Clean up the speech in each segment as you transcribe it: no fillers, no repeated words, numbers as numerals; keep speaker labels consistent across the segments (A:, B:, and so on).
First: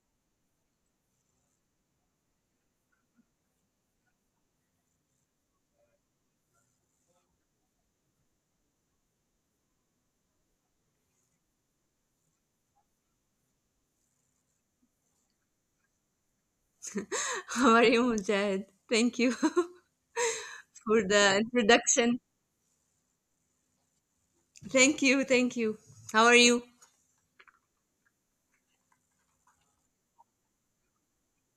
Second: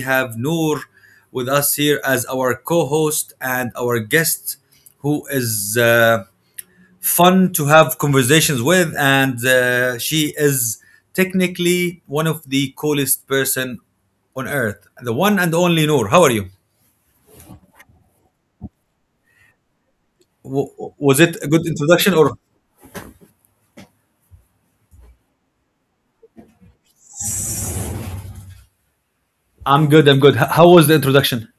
A: have Noor with us here as our co host and our guest, who is fun to have conversations with. And she is technically one of the coolest person on earth. The one and only Noor. How are you?
B: How are you, Mujahid? Thank you for
A: W- was it
B: the
A: a good introduction,
B: introduction.
A: or
B: Thank you, thank you. How are you?
A: I'm good? I'm good. How was the introduction?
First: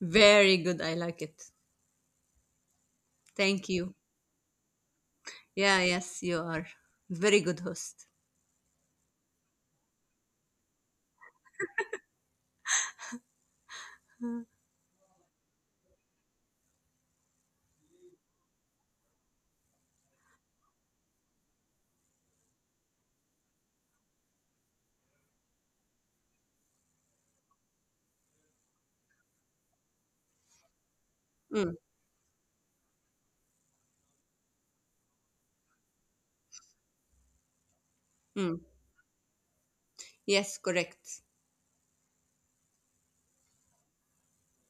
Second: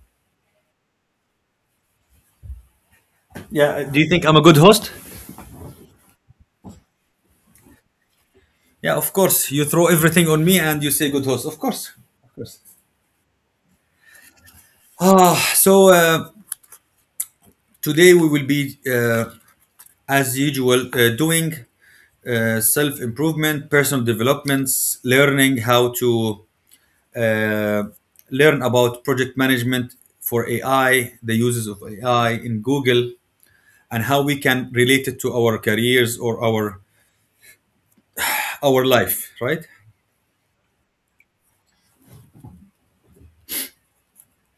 B: Very good. I like it. Thank
A: Yeah,
B: you.
A: do you think I'm a good host?
B: Yeah, yes, you are. Very good host.
A: Yeah, of course. You throw everything on me and you say good host. Of course. Of course. Ah, so uh, Today we will be, as usual, doing self improvement, personal developments, learning how to uh, learn about project management for AI, the
B: Mm,
A: uses of AI in Google, and how we can relate it to our careers or
B: mm.
A: our life. Right?
B: Yes, correct.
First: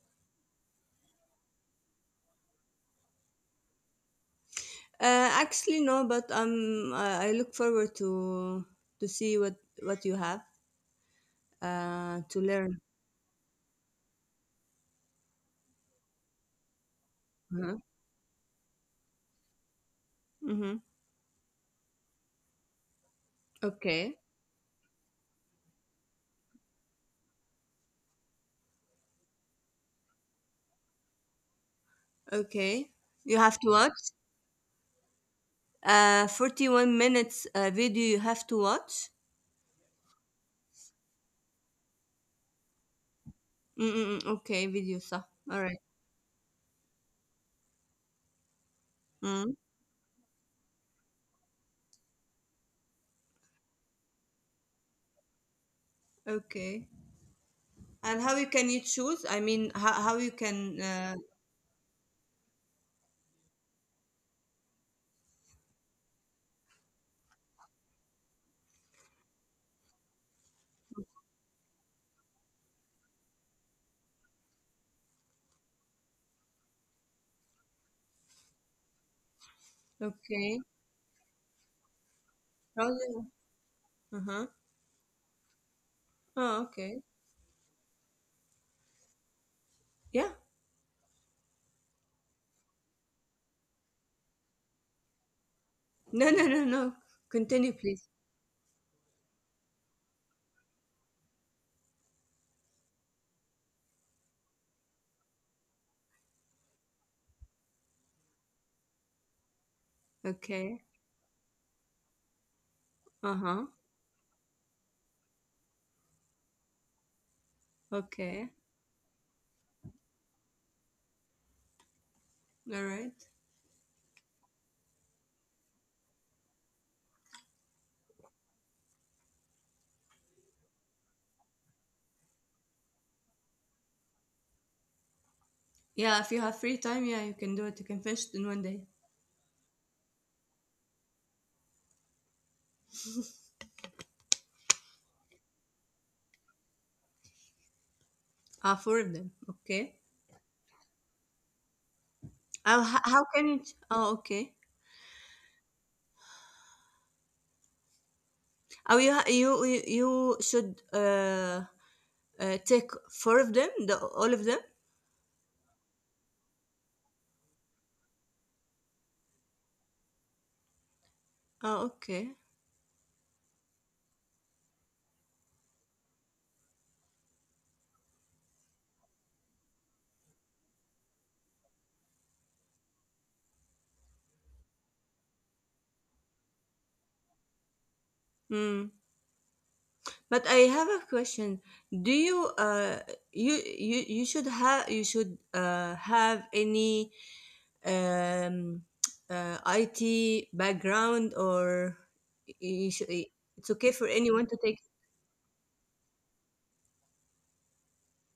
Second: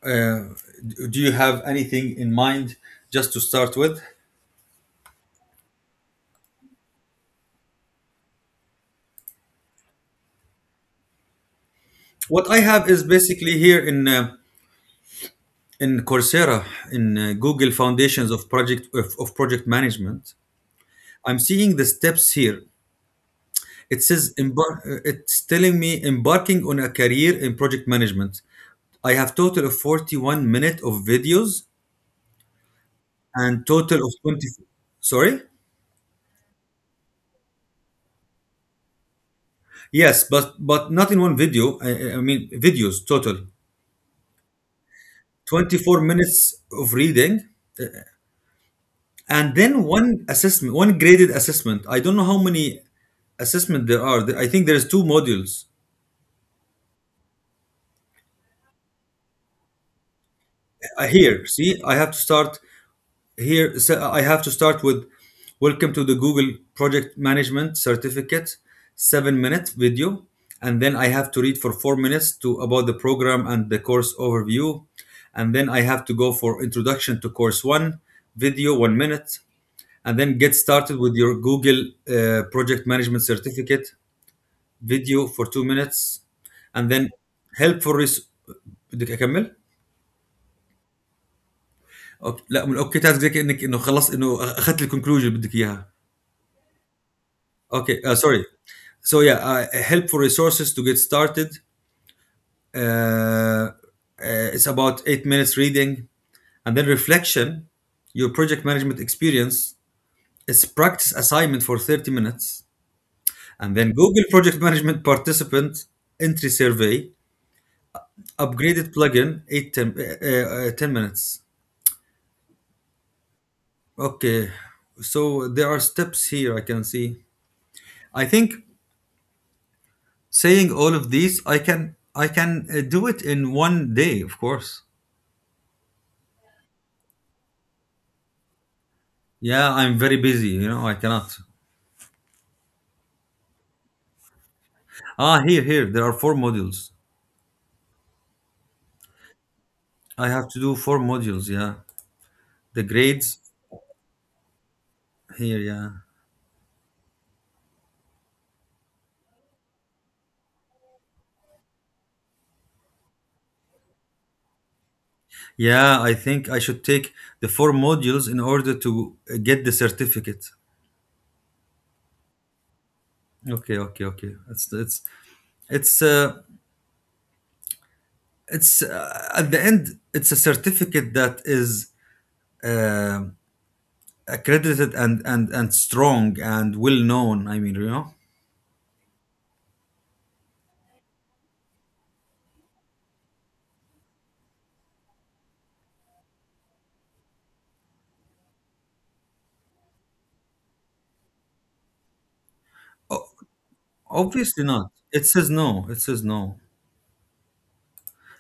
A: Uh, do you have anything in mind just to start with?
B: Actually, no, but I look forward to see what you have to
A: What I
B: learn.
A: have is basically here in Coursera, in Google
B: Uh-huh.
A: Foundations of Project Management.
B: Mm-hmm.
A: I'm seeing the steps here. It
B: Okay,
A: says it's telling me embarking on a career in project management. I have total of 41 minutes of videos
B: okay. You have
A: and
B: to watch
A: total of 20. Sorry.
B: 41 minutes video you have to watch.
A: Yes, but not in one video. I mean videos total.
B: Mm-mm, okay with you صح. All right.
A: 24 minutes of reading, and
B: Mm.
A: then one assessment, one graded assessment. I don't know how many assessment there are. I think there's two modules.
B: Okay, and how you can you choose, I mean, how you can
A: Here, see, I have to start here, so I have to start with welcome to the Google project management certificate, 7 minute video, and then I have to read for 4 minutes to about the program and the course overview, and then I have to go for introduction to course one, video 1 minute, and then get
B: okay,
A: started with your Google project
B: how
A: management
B: you-
A: certificate.
B: uh-huh,
A: فيديو for 2 minutes,
B: oh,
A: and then
B: okay,
A: helpful res بدِّك أكمّل؟
B: yeah,
A: أوك لأ من okay task دي كإنِّك إنه خلّص إنه أخذت الconclusion اللي بدِّك إياها.
B: no, no, no, no, continue
A: Okay
B: please.
A: آه sorry. So yeah, helpful resources to get started. It's about 8 minutes reading, and then reflection, your project management experience. It's
B: Okay,
A: practice assignment for 30 minutes,
B: uh-huh,
A: and then Google project management participant entry survey,
B: okay,
A: upgraded plugin, 8 10 10 minutes.
B: all right,
A: Okay, so there are steps here I can see. I think saying all of these, I can do it in one day, of course.
B: yeah, if you have free time, yeah, you can do it, you can finish it in one day.
A: Yeah, I'm very busy, you know, I cannot. Here, there are four modules.
B: Ah, four of them, okay.
A: I have to do four modules, yeah. The
B: Oh, how
A: grades
B: can you? Oh, okay.
A: here, yeah.
B: Oh, you should take four of them, the all of them.
A: Yeah, I think I should take the four modules in order to get the certificate.
B: Oh, okay.
A: Okay. It's uh, it's at the end, it's a certificate that is um accredited and strong and well known. I mean, you know,
B: Mm. But I have a question. Do you you you you should have any um IT background, or you should, it's okay for anyone
A: obviously
B: to take.
A: not. It says no. It says no.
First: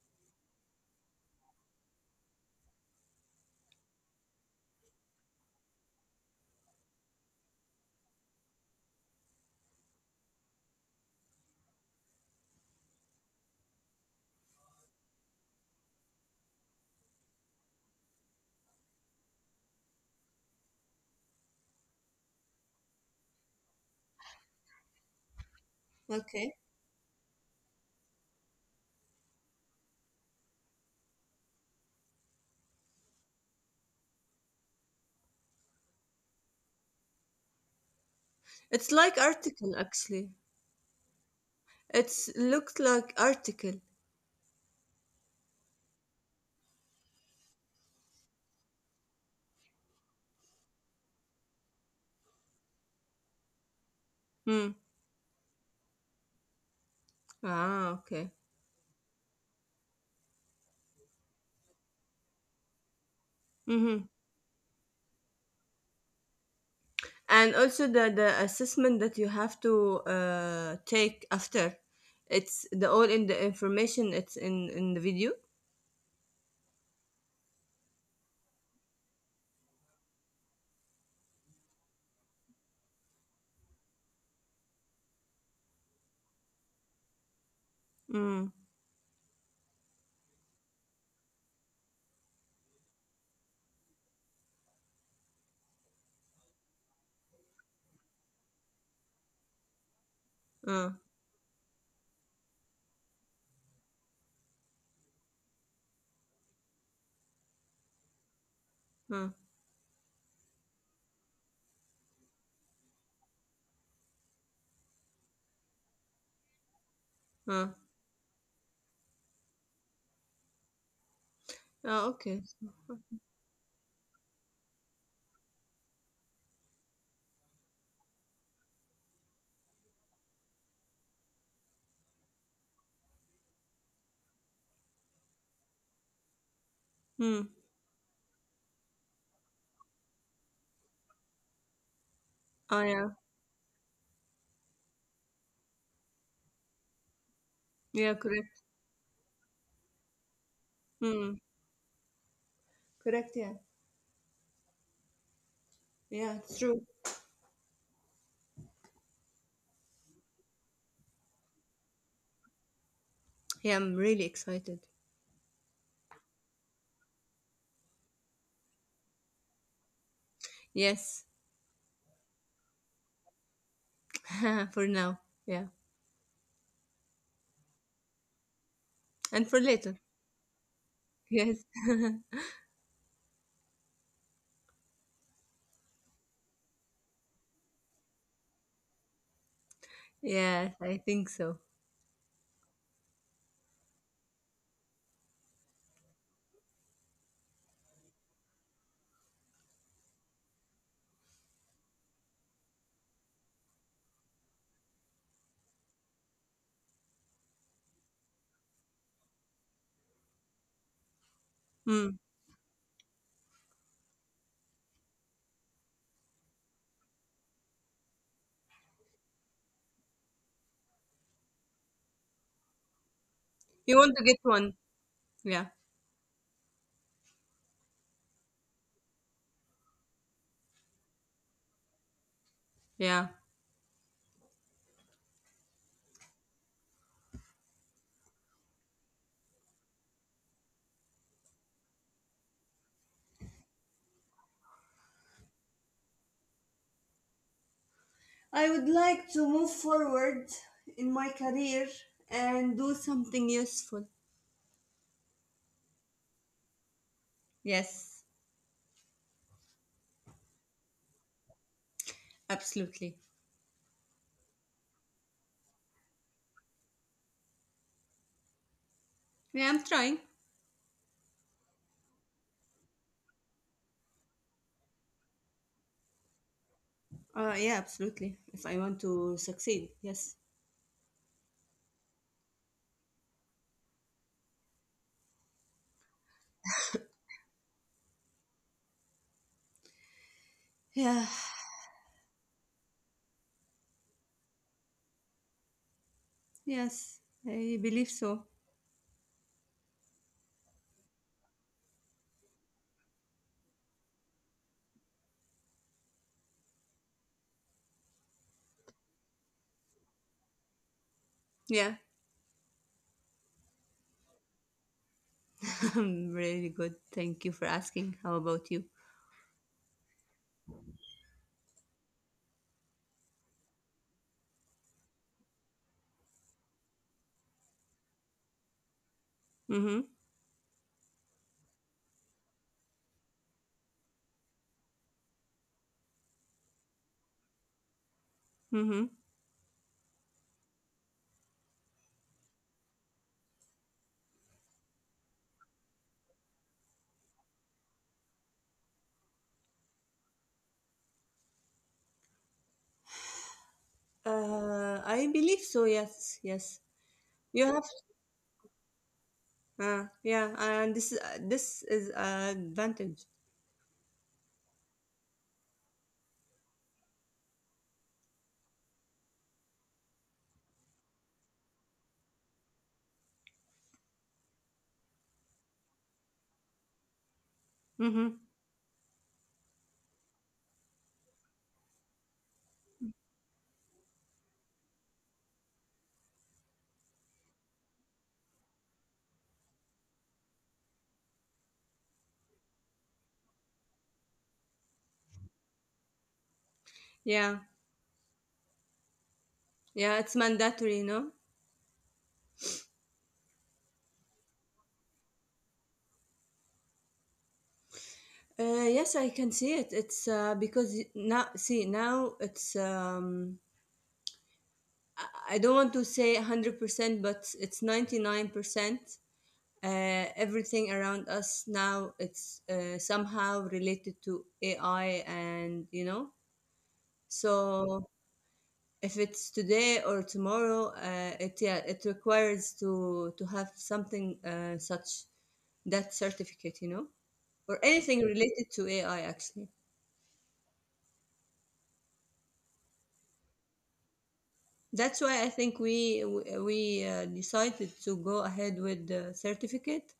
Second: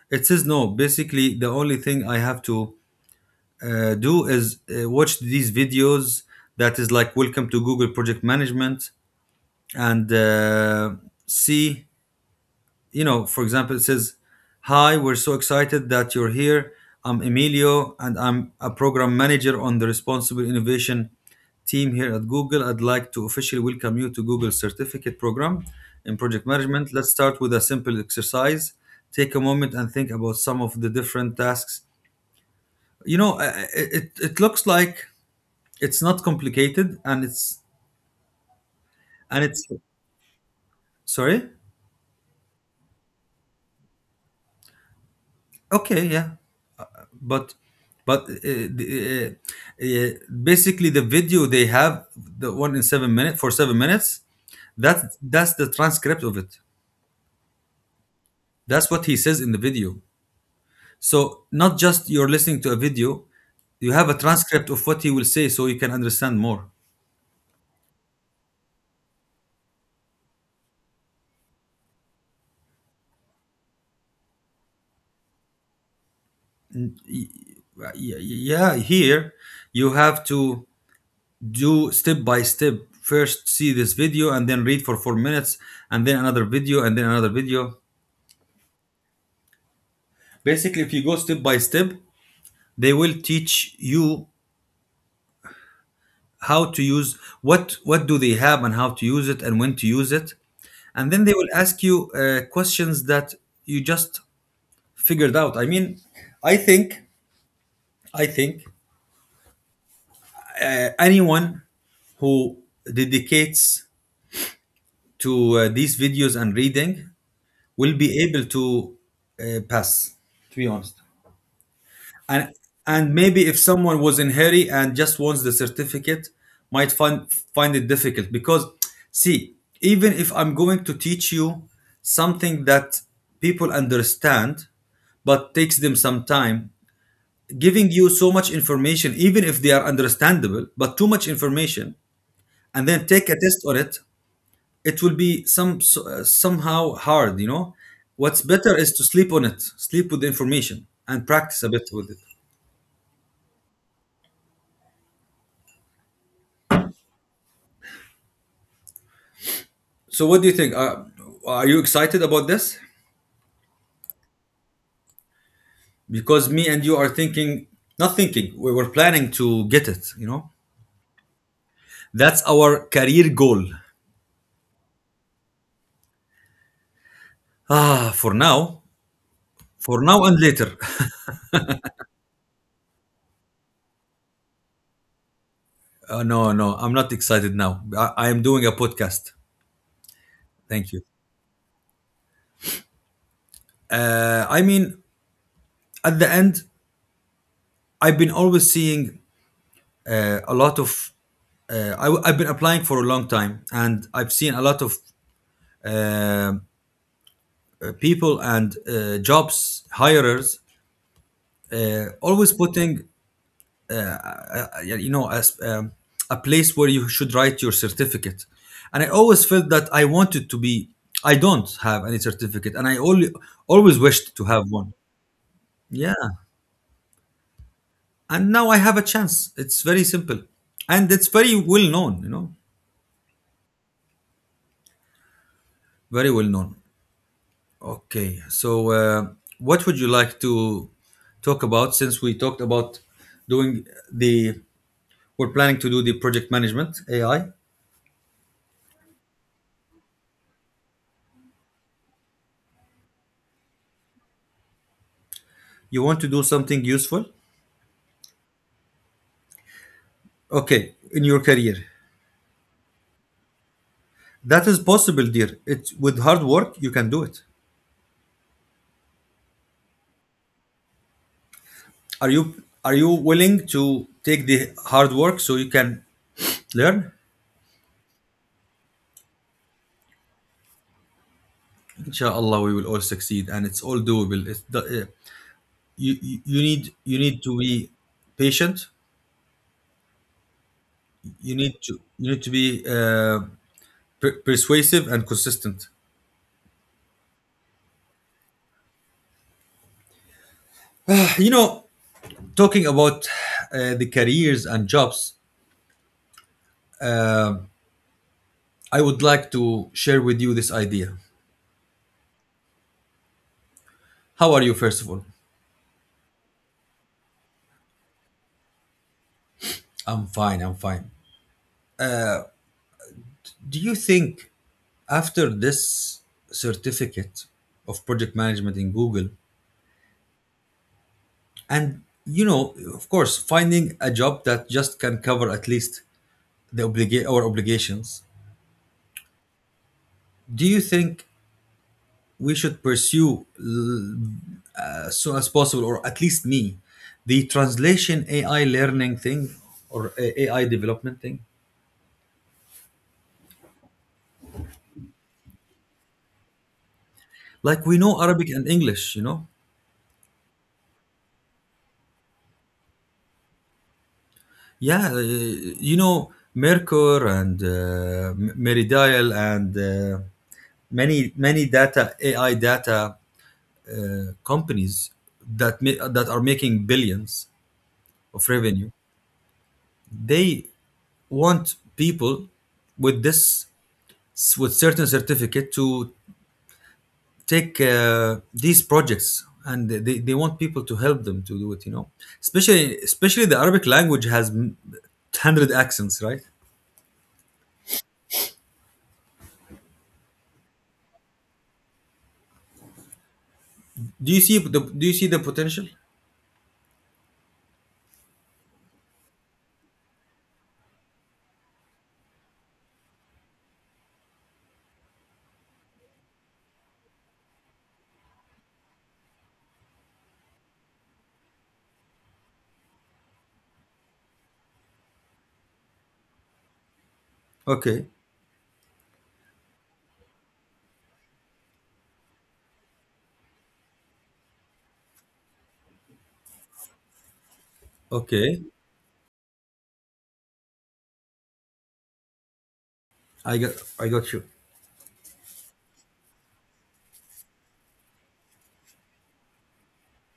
A: It says no. Basically, the only thing I have to do is watch these videos that is like welcome to Google Project Management, and see, you know, for example, it says, "Hi, we're so excited that you're here. I'm Emilio and I'm a program manager on the Responsible Innovation team here at Google. I'd like to officially welcome you to Google Certificate Program in Project
B: Okay.
A: Management. Let's start with a simple exercise. Take a moment and think about some of the different tasks." You know, it looks like it's not complicated and it's,
B: It's like
A: and it's,
B: article actually.
A: sorry?
B: It's looked like article.
A: Okay, yeah. but but basically the video they have the one in 7 minutes for 7 minutes,
B: Hmm.
A: that that's the transcript of it,
B: Ah, okay.
A: that's what he says in the video, so not just you're listening to a video, you
B: Mm-hmm.
A: have a transcript of what he will say so you can understand more.
B: And also the assessment that you have to take after, it's the all in the information, it's in the video.
A: Yeah, yeah, here you have to do step by step. First, see this video and then read for 4 minutes, and then another video, and then another video.
B: Mm.
A: Basically, if you go step by step, they will teach you how to use what do they have and how to use it and when to use it,
B: uh,
A: and then they will ask you questions that you just figured out. I mean, i think I think
B: uh,
A: anyone who dedicates to these videos and reading
B: uh.
A: will be able to pass, to be honest.
B: Oh,
A: and
B: okay.
A: and maybe if someone was in hurry and just wants the certificate might find it difficult because, see, even if I'm going to teach you something that people understand but takes them some time,
B: Hmm.
A: giving you so much information even if they are understandable but too much information, and
B: Oh,
A: then
B: yeah,
A: take a test on it, it will be somehow hard, you know.
B: yeah,
A: What's
B: correct.
A: better is to sleep on it, sleep with the information and
B: Hmm.
A: practice a bit with it.
B: Correct, yeah, yeah, it's true.
A: So, what do you think? Are you excited about this?
B: Yeah, I'm really excited.
A: Because me and you are thinking, not thinking, we were planning to get it, you know?
B: Yes.
A: That's our career goal.
B: For now, yeah,
A: Ah,
B: and for
A: for
B: later.
A: now and later.
B: Yes.
A: No, I'm not excited now. I am doing a podcast.
B: Yes,
A: Thank you.
B: I think so.
A: I mean, at the end, I've been always seeing a lot of. Uh, I have been applying for a long time, and I've seen a lot of uh, people and jobs hirers
B: Hmm.
A: always putting yeah, you know, as a place where you should write your certificate, and I always felt that I wanted to be, I don't have any certificate and I only
B: You
A: always
B: want to get
A: wished to have
B: one.
A: one.
B: Yeah,
A: Yeah, and now I have a chance. It's very simple and it's very well known, you know,
B: yeah.
A: very well known. Okay, so what would you like to talk about? Since we talked about doing the we're planning to do the project management AI,
B: I would like to move forward in my career and do something useful.
A: you want to do something useful.
B: Yes,
A: Okay, in your career.
B: absolutely.
A: That is possible, dear. It's with hard work you can do it.
B: Yeah, I'm trying.
A: Are you willing to take the hard work so you can learn?
B: Yeah, absolutely. If I want to succeed, yes.
A: Inshallah, we will all succeed, and it's all doable. It's the, you you you need to be patient.
B: Yeah,
A: You need to be persuasive and consistent.
B: yes, I believe so.
A: You know, talking about the careers and jobs, I would like to share with you this idea.
B: Yeah,
A: How are you, first of all?
B: I'm really good. Thank you for asking. How about you?
A: I'm fine. I'm fine. Do you think after this certificate of project management in Google,
B: Mm-hmm.
A: and you know, of course, finding a job that just can cover at least our obligations,
B: Mm-hmm.
A: do you think we should pursue as soon as possible, or at least me, the translation AI learning thing or AI development thing?
B: I believe so. Yes. Yes.
A: Like
B: You
A: we
B: have.
A: know Arabic and English, you know,
B: Yeah. And this is an advantage.
A: yeah, you know, Mercur and Meridial and many many data AI data uh, companies that are making billions of
B: Mm-hmm.
A: revenue. They want people with this, with certain certificate, to take these projects, and they want people to help them to do it, you know. Especially the arabic language has 100 accents, right?
B: Yeah. Yeah. It's mandatory, no?
A: Do you see the potential?
B: Yes, I can see it. It's because now, see, now it's, I don't want to say 100%, but it's 99%. Everything around us now, it's somehow related to AI and,
A: Okay,
B: so if it's today or tomorrow, it, yeah, it requires to have something such, that certificate, or anything
A: okay.
B: related to AI actually.
A: I got I got you.
B: That's why I think we decided to go ahead with the certificate,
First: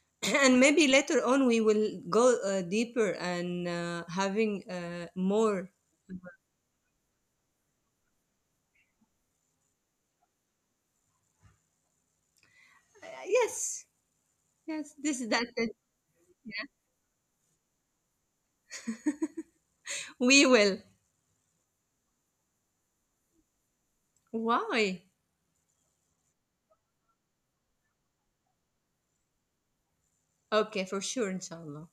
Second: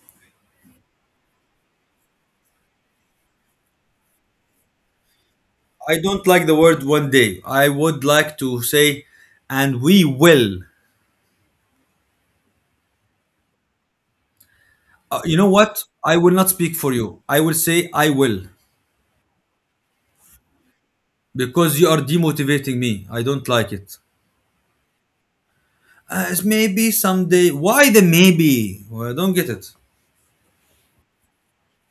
B: and maybe later on we will go deeper and having more.
A: I don't like the word one day. I would like to say, and we will.
B: Yes, yes, this is
A: You
B: that.
A: know
B: that-
A: what? I will not speak for you. I will say I will,
B: We will.
A: because you are demotivating me. I don't like it.
B: Why?
A: As maybe someday. Why the maybe? Well, I don't get it.
B: Okay, for sure, inshallah.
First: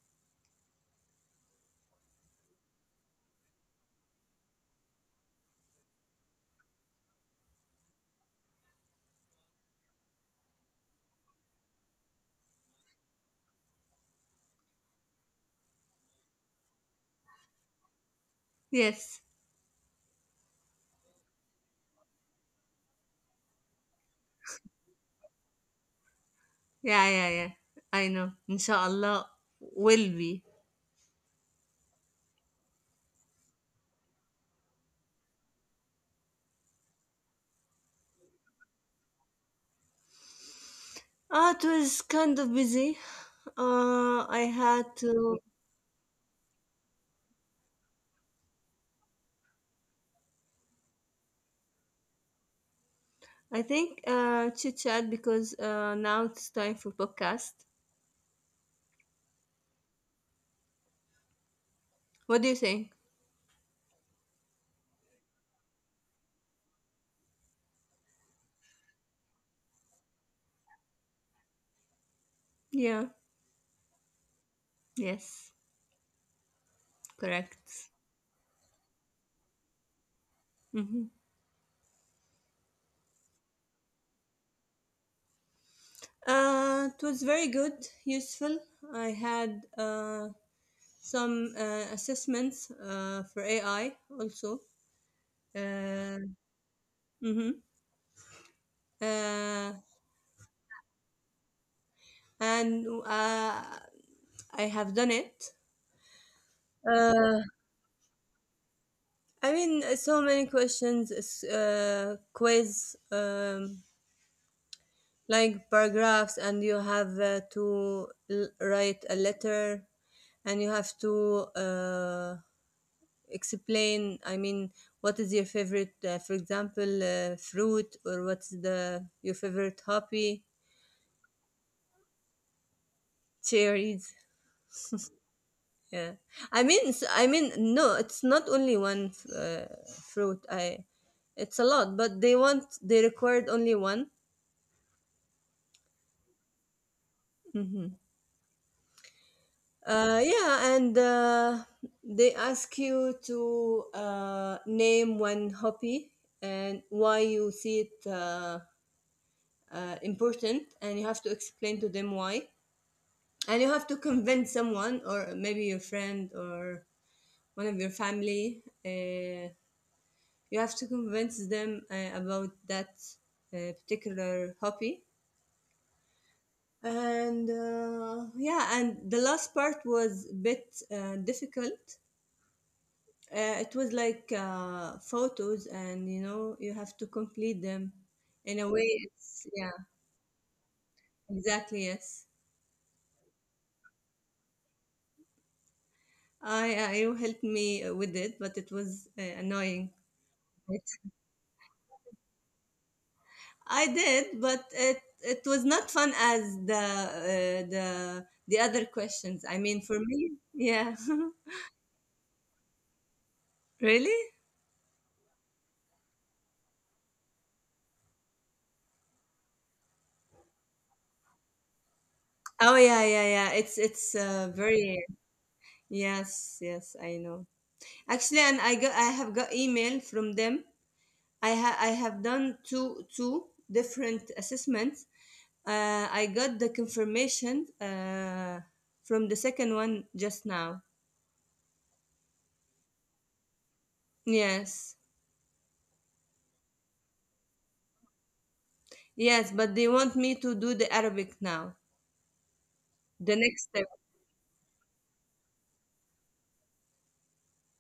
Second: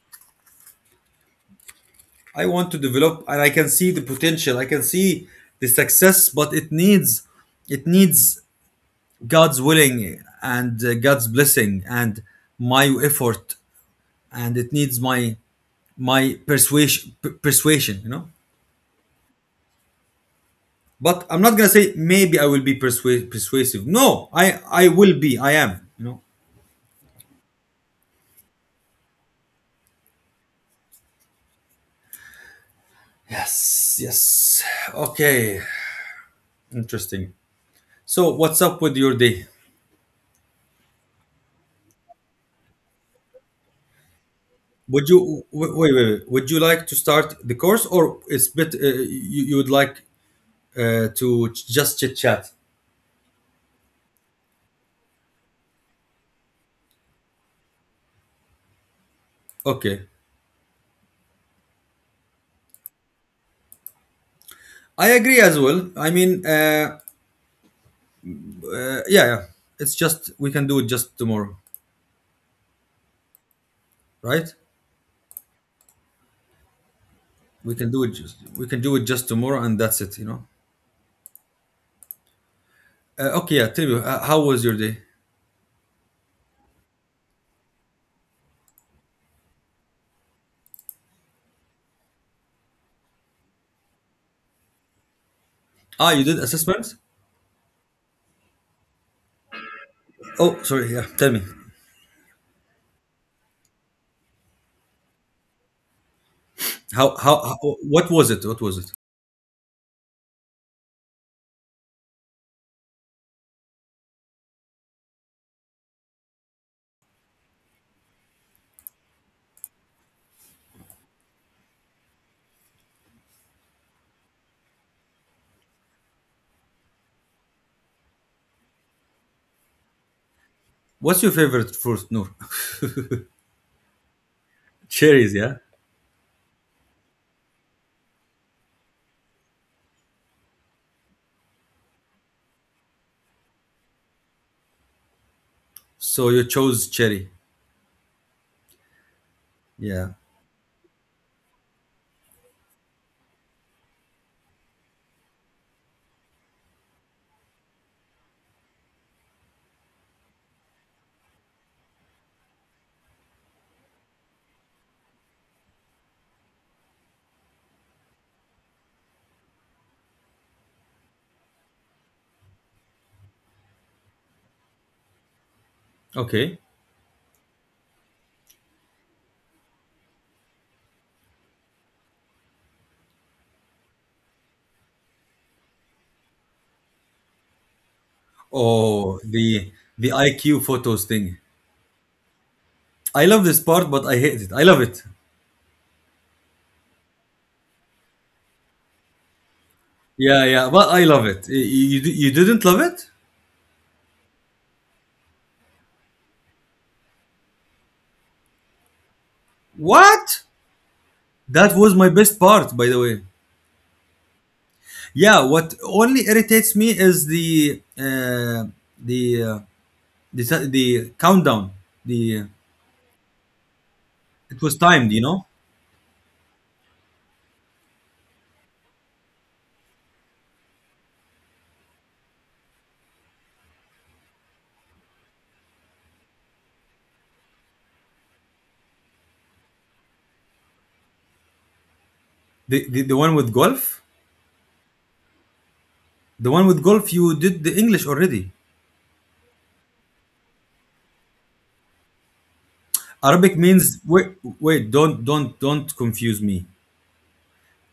A: I want to develop, and I can see the potential. I can see the success, but it needs God's willing and God's blessing and my effort, and it needs my persuasion, you know.
B: Yes.
A: But I'm not gonna say maybe I will be persuasive. No, I will be, I am, you know.
B: Yeah, yeah, yeah. I know. Inshallah will be.
A: Yes, yes. Okay. Interesting. So what's up with your day?
B: Ah, it was kind of busy. I had
A: Would you
B: to.
A: wait wait, wait. Would you like to start the course, or it's bit you, you would like just chit chat?
B: I think chit chat because now it's time for podcast.
A: Okay,
B: What do you think?
A: I agree as well. I mean, yeah, yeah, it's just we can do it just tomorrow,
B: Yeah.
A: right?
B: Yes. Correct.
A: We can do it just tomorrow and that's it, you know.
B: Mm-hmm.
A: Okay, yeah. Tell me, how was your day?
B: It was very good, useful. I had some assessments for AI also.
A: Ah, you
B: Uh,
A: did assessments?
B: mm-hmm. uh,
A: Oh, sorry. Yeah, tell me.
B: and I have done it. Uh,
A: How what was it? What was it?
B: I mean, so many questions, quiz. Like paragraphs, and you have to write a letter, and you have to explain, I mean, what is your favorite for example fruit, or what's the your favorite hobby.
A: What's your favorite fruit, Noor?
B: Cherries.
A: Cherries, yeah.
B: Yeah, I mean, I mean, no, it's not only one fruit, I it's a lot, but they required only one.
A: So you chose cherry.
B: Mm-hmm.
A: Yeah.
B: Yeah, and they ask you to name one hobby, and why you see it important, and you have to explain to them why. And you have to convince someone, or maybe your friend, or one of your family, you have to convince them about that particular hobby.
A: Okay.
B: And yeah, and the last part was a bit difficult. It was like photos, and you know you have to complete them in a way,
A: Oh,
B: it's,
A: the
B: yeah.
A: the IQ photos thing.
B: Exactly, yes.
A: I love this part, but I hate it. I love it.
B: I You helped me with it, but it was annoying.
A: Yeah, yeah, but I love it. You, didn't love it?
B: I did, but it was not fun as the the other questions, I mean, for me,
A: What?
B: yeah.
A: That was my best part, by the way.
B: Really?
A: Yeah, what only irritates me is the uh, the countdown. The
B: Oh yeah, yeah, yeah. It's
A: It was timed,
B: very.
A: you know.
B: Yes, yes, I know. Actually, and I have got email from them. I have done two different assessments. I got the confirmation from the second one just now.
A: The one with golf,
B: Yes,
A: the one with golf. You did the English already.
B: yes, but they want me to do the Arabic now. The
A: Arabic
B: next
A: means
B: step.
A: wait, wait. Don't confuse me.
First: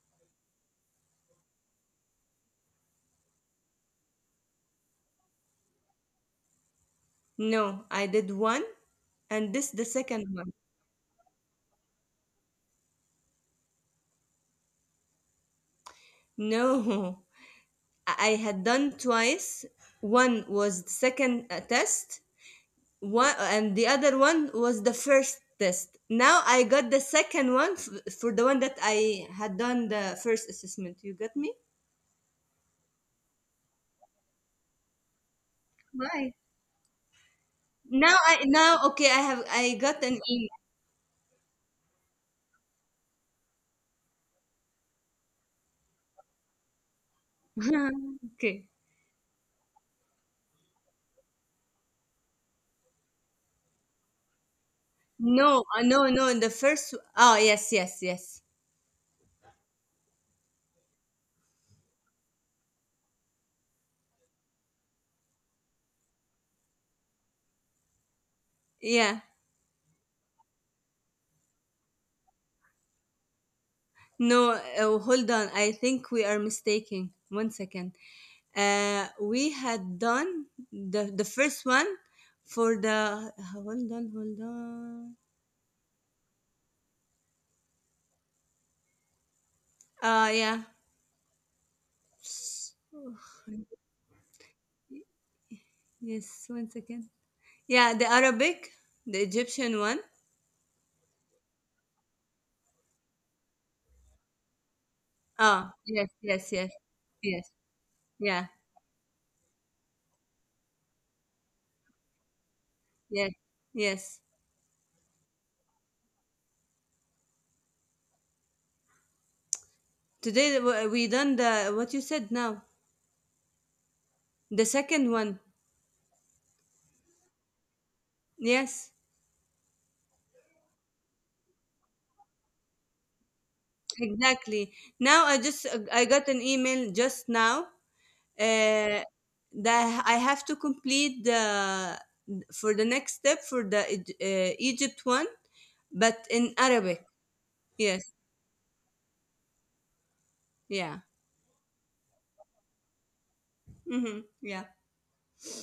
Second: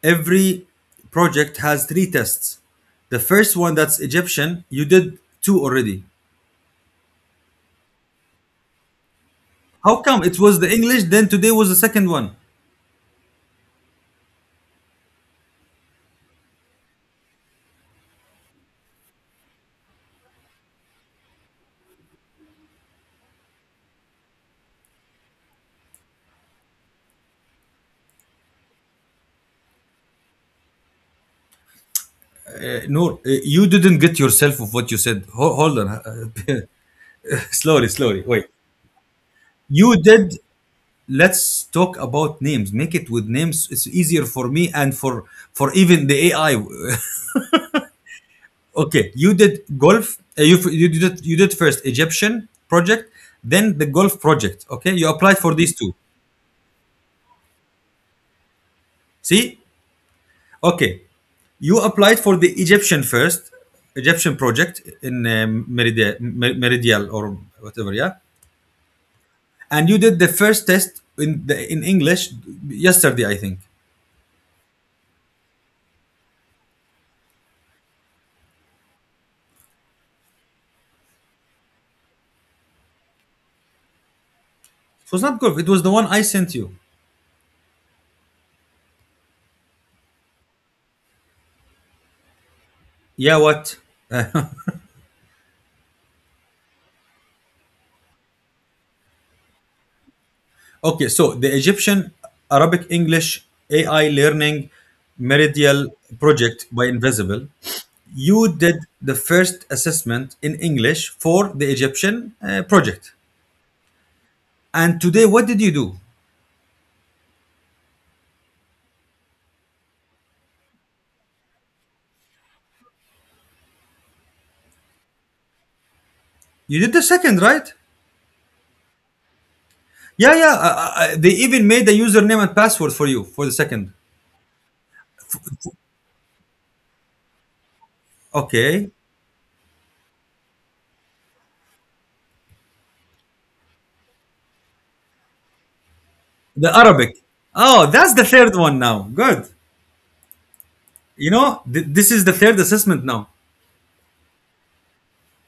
A: Every project has three tests. The first one, that's Egyptian. You did two already.
B: No, I did one, and this the
A: How
B: second
A: come
B: one.
A: it was the English? Then today was the second one.
B: No, I had done twice. One was the second test, one, and the other one was the first test. Now I got the second one for the one that I had done the first assessment. You got me?
A: Noor, you didn't get yourself of what you said. Hold on.
B: Why?
A: Slowly, slowly. Wait.
B: Now, okay, I got
A: You
B: an
A: did. Let's talk about names. Make it with names. It's easier for me and for even the AI.
B: email. Okay,
A: Okay. You did golf. You did you did first Egyptian project, then the golf project. Okay. You applied
B: no,
A: for these two.
B: no, no, in the first. Oh, yes, yes, yes.
A: See. Okay. You applied for the Egyptian first Egyptian project in Meridia, Meridial or whatever. Yeah.
B: Yeah,
A: And you did the first test in the in English yesterday, I think.
B: no, hold on, I think we are mistaken one second. We had done the first one for the hold on, hold on.
A: It was not Gulf. It was the one I sent you.
B: Yeah.
A: Yeah, what?
B: Yes, once again. Yeah, the Arabic, the Egyptian one.
A: Okay, so the Egyptian Arabic English AI Learning
B: Ah,
A: Meridial
B: yes, yes, yes,
A: project by
B: yes,
A: Invisible.
B: yeah,
A: You did the first assessment in English for the Egyptian
B: yes,
A: project.
B: yes.
A: And today, what did you do?
B: Today, we done the what you said now. The second one.
A: You did the second, right?
B: Yes,
A: Yeah, yeah. They even made a username and password for you for the second.
B: exactly. Now, I got an email just now. Uh,
A: Okay.
B: that I have to complete the for the next step for the Egypt one, but in
A: The
B: Arabic.
A: Arabic. Oh,
B: Yes,
A: that's the third one now. Good.
B: yeah,
A: You know, this is the third assessment now.
B: mm-hmm, yeah.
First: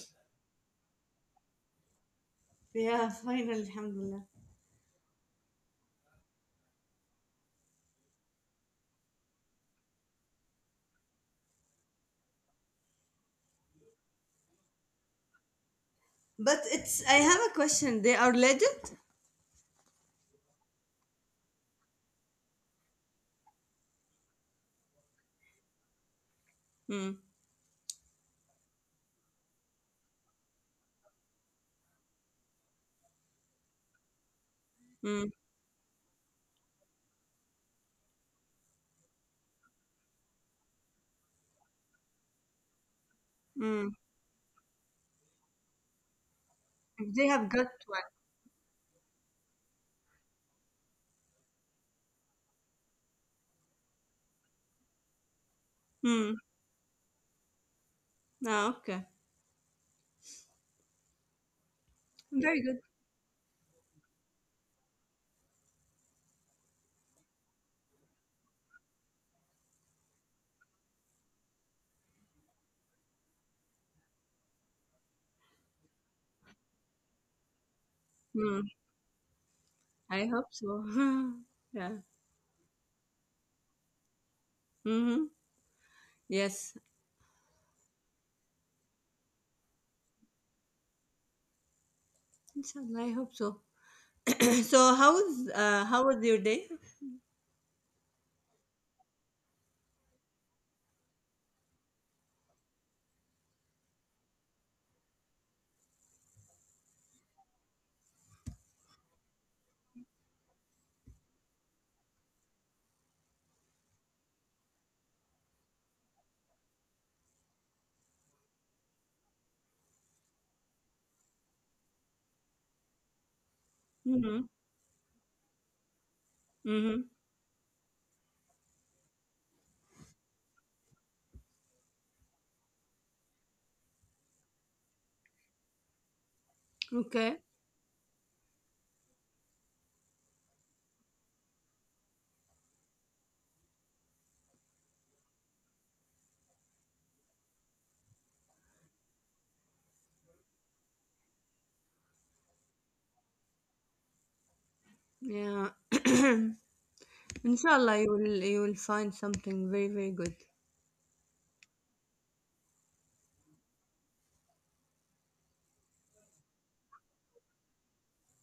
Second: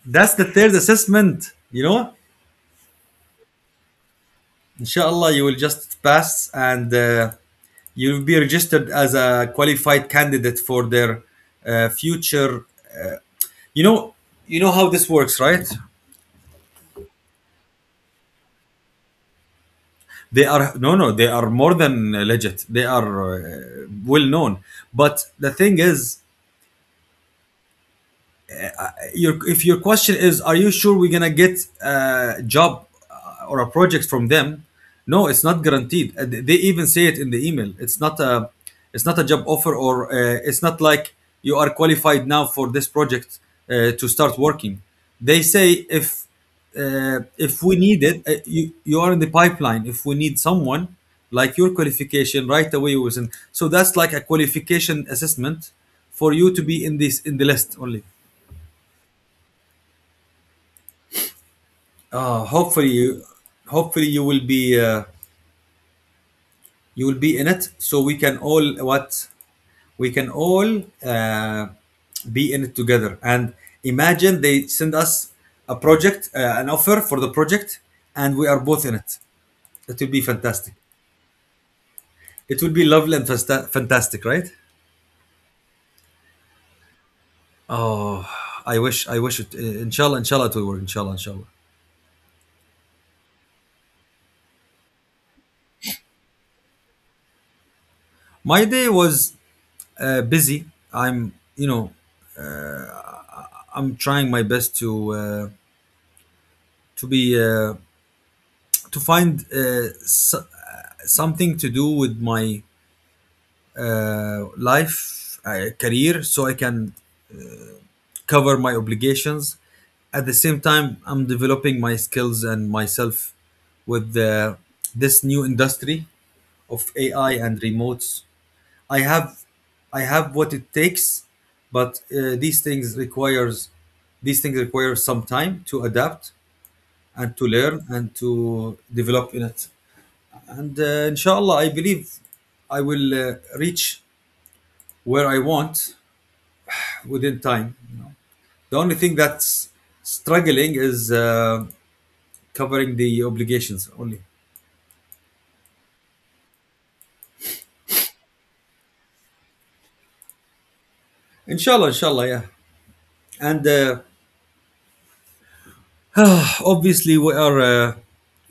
A: That's the third assessment, you know
B: Yeah, finally, alhamdulillah.
A: inshallah you will just pass and you'll be registered as a qualified candidate for their future you know. You know how this works, right?
B: But it's, I have a question. They are legend?
A: They are, no, no, they are more than legit. They are well known, but the thing is,
B: Hmm.
A: your, if your question is are you sure we're gonna get a job or a project from them, no,
B: Hmm.
A: it's not guaranteed. They even say it in the email. It's not a, it's not a job offer, or it's not like you are qualified now for this project to
B: Hmm.
A: start working. They say
B: If they
A: if
B: have
A: we
B: got
A: need
B: one.
A: it, you are in the pipeline. If we need someone like your qualification right away, was in. So that's like a qualification assessment for you
B: Hmm.
A: to be in this in the list only.
B: Ah, okay.
A: Uh,
B: Very
A: hopefully
B: good.
A: you, hopefully you will be in it, so we can all what, we can all be in it together. And imagine they send us a project, an offer for the project, and we are
B: Hmm.
A: both in it. It will be
B: I hope
A: fantastic.
B: so. Yeah.
A: It will be lovely and fantastic, right?
B: Mm-hmm. Yes.
A: Oh, I wish it. Inshallah, inshallah, it will work. Inshallah, inshallah.
B: Inshallah, I hope so. So, how was your day?
A: My day was busy. I'm, you know, I'm trying my best to be to find so, something to do with my life, career, so I can cover my obligations. At the same time, I'm developing my skills and myself with
B: Mm-hmm.
A: this new industry of
B: Mm-hmm.
A: AI and remotes. I have, I have what it takes, but these things require some time to adapt and to
B: Okay.
A: learn and to develop in it. And inshallah, I believe I will reach where I want within time, you know. The only thing that's struggling is covering the obligations only.
B: Yeah. Inshallah, you will find something very, very good.
A: Inshallah, inshallah, yeah. And obviously we are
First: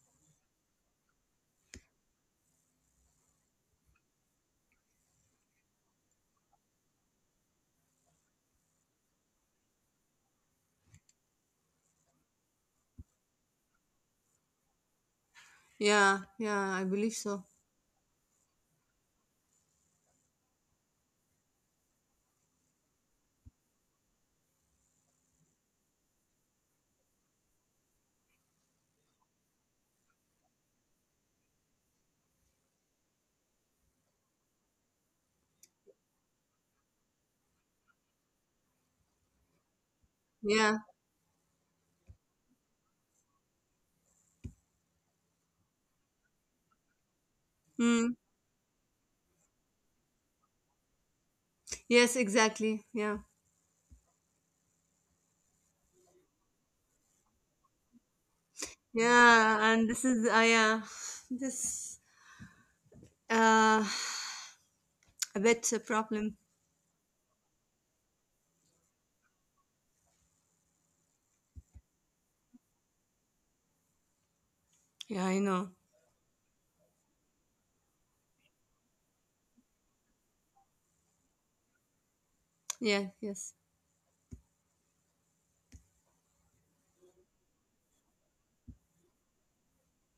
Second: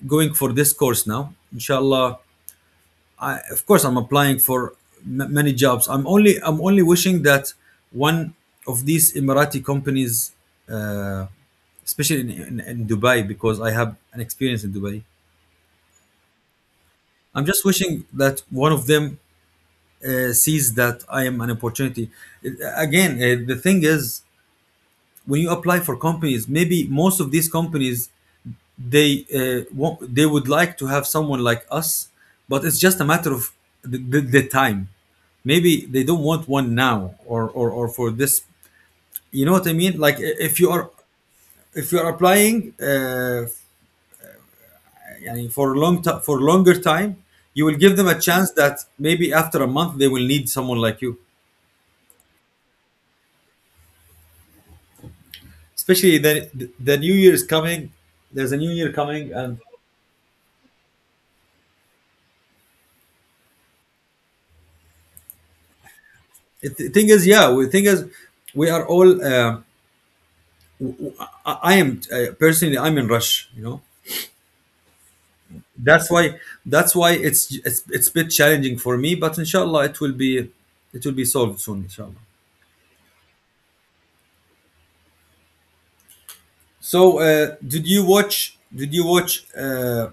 A: going for this course now, inshallah. Of course, I'm applying for many jobs. I'm only wishing that one of these Emirati companies, uh, especially in Dubai, because I have an experience in Dubai.
B: Yeah. Yeah, I believe
A: I'm
B: so.
A: just wishing that one of them sees that I am an opportunity. It- Again, the thing is, when you apply for companies, maybe most of these companies, they they would like to have someone like us, but it's just a matter of the time. Maybe they don't want one now, or for this. You know what I mean? Like, if you
B: Yeah.
A: are, if you are applying yani for a long time, for longer time, you will give
B: Mm.
A: them a chance that maybe after a month they will need someone like you.
B: Yes. Exactly. Yeah.
A: Especially the new year is coming. There's a new year coming. And
B: Yeah, and this is yeah, this uh, a bit a problem.
A: the thing is, yeah, the thing is, we are all um, I am, personally, I'm in rush. You know,
B: Yeah, I know.
A: that's why, that's why it's a bit challenging for me. But inshallah, it will be, it will be solved soon. Inshallah.
B: Yeah, yes.
A: So, did you watch,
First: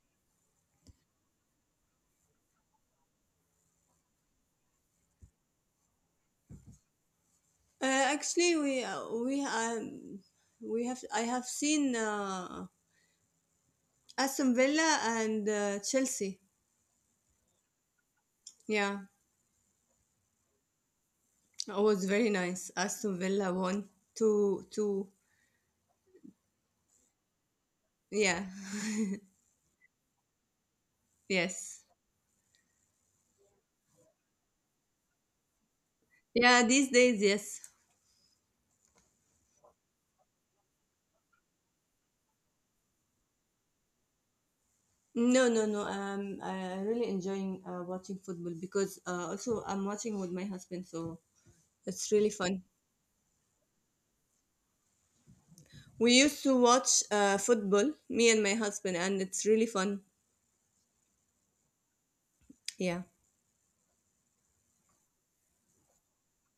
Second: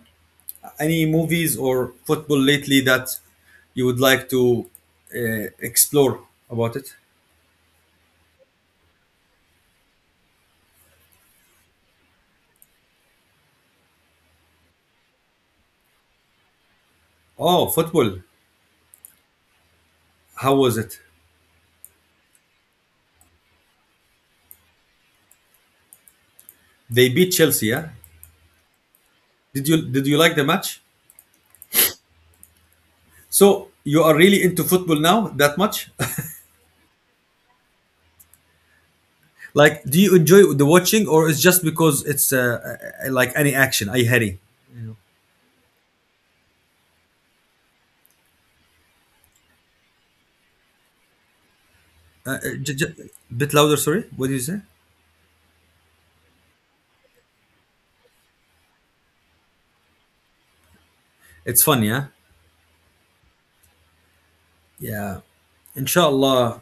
A: any movies or football lately that you would like to explore about it?
B: Actually, we have I have seen Aston Villa and Chelsea.
A: Oh, football.
B: Yeah,
A: How was it?
B: it was very nice. Aston Villa won 2-2.
A: They beat Chelsea. Yeah.
B: Yeah,
A: Did you like the match?
B: yes.
A: So you are really into football now that much?
B: Yeah, these days, yes.
A: Like, do you enjoy the watching, or it's just because it's like any action? I hurry.
B: No, no, no. I really enjoying watching football, because also I'm watching with my husband, so it's
A: Uh,
B: really
A: uh,
B: fun.
A: j- j- Bit louder, sorry. What do you say?
B: We used to watch football, me and my husband, and it's really fun.
A: It's fun, yeah,
B: Yeah,
A: yeah. Inshallah,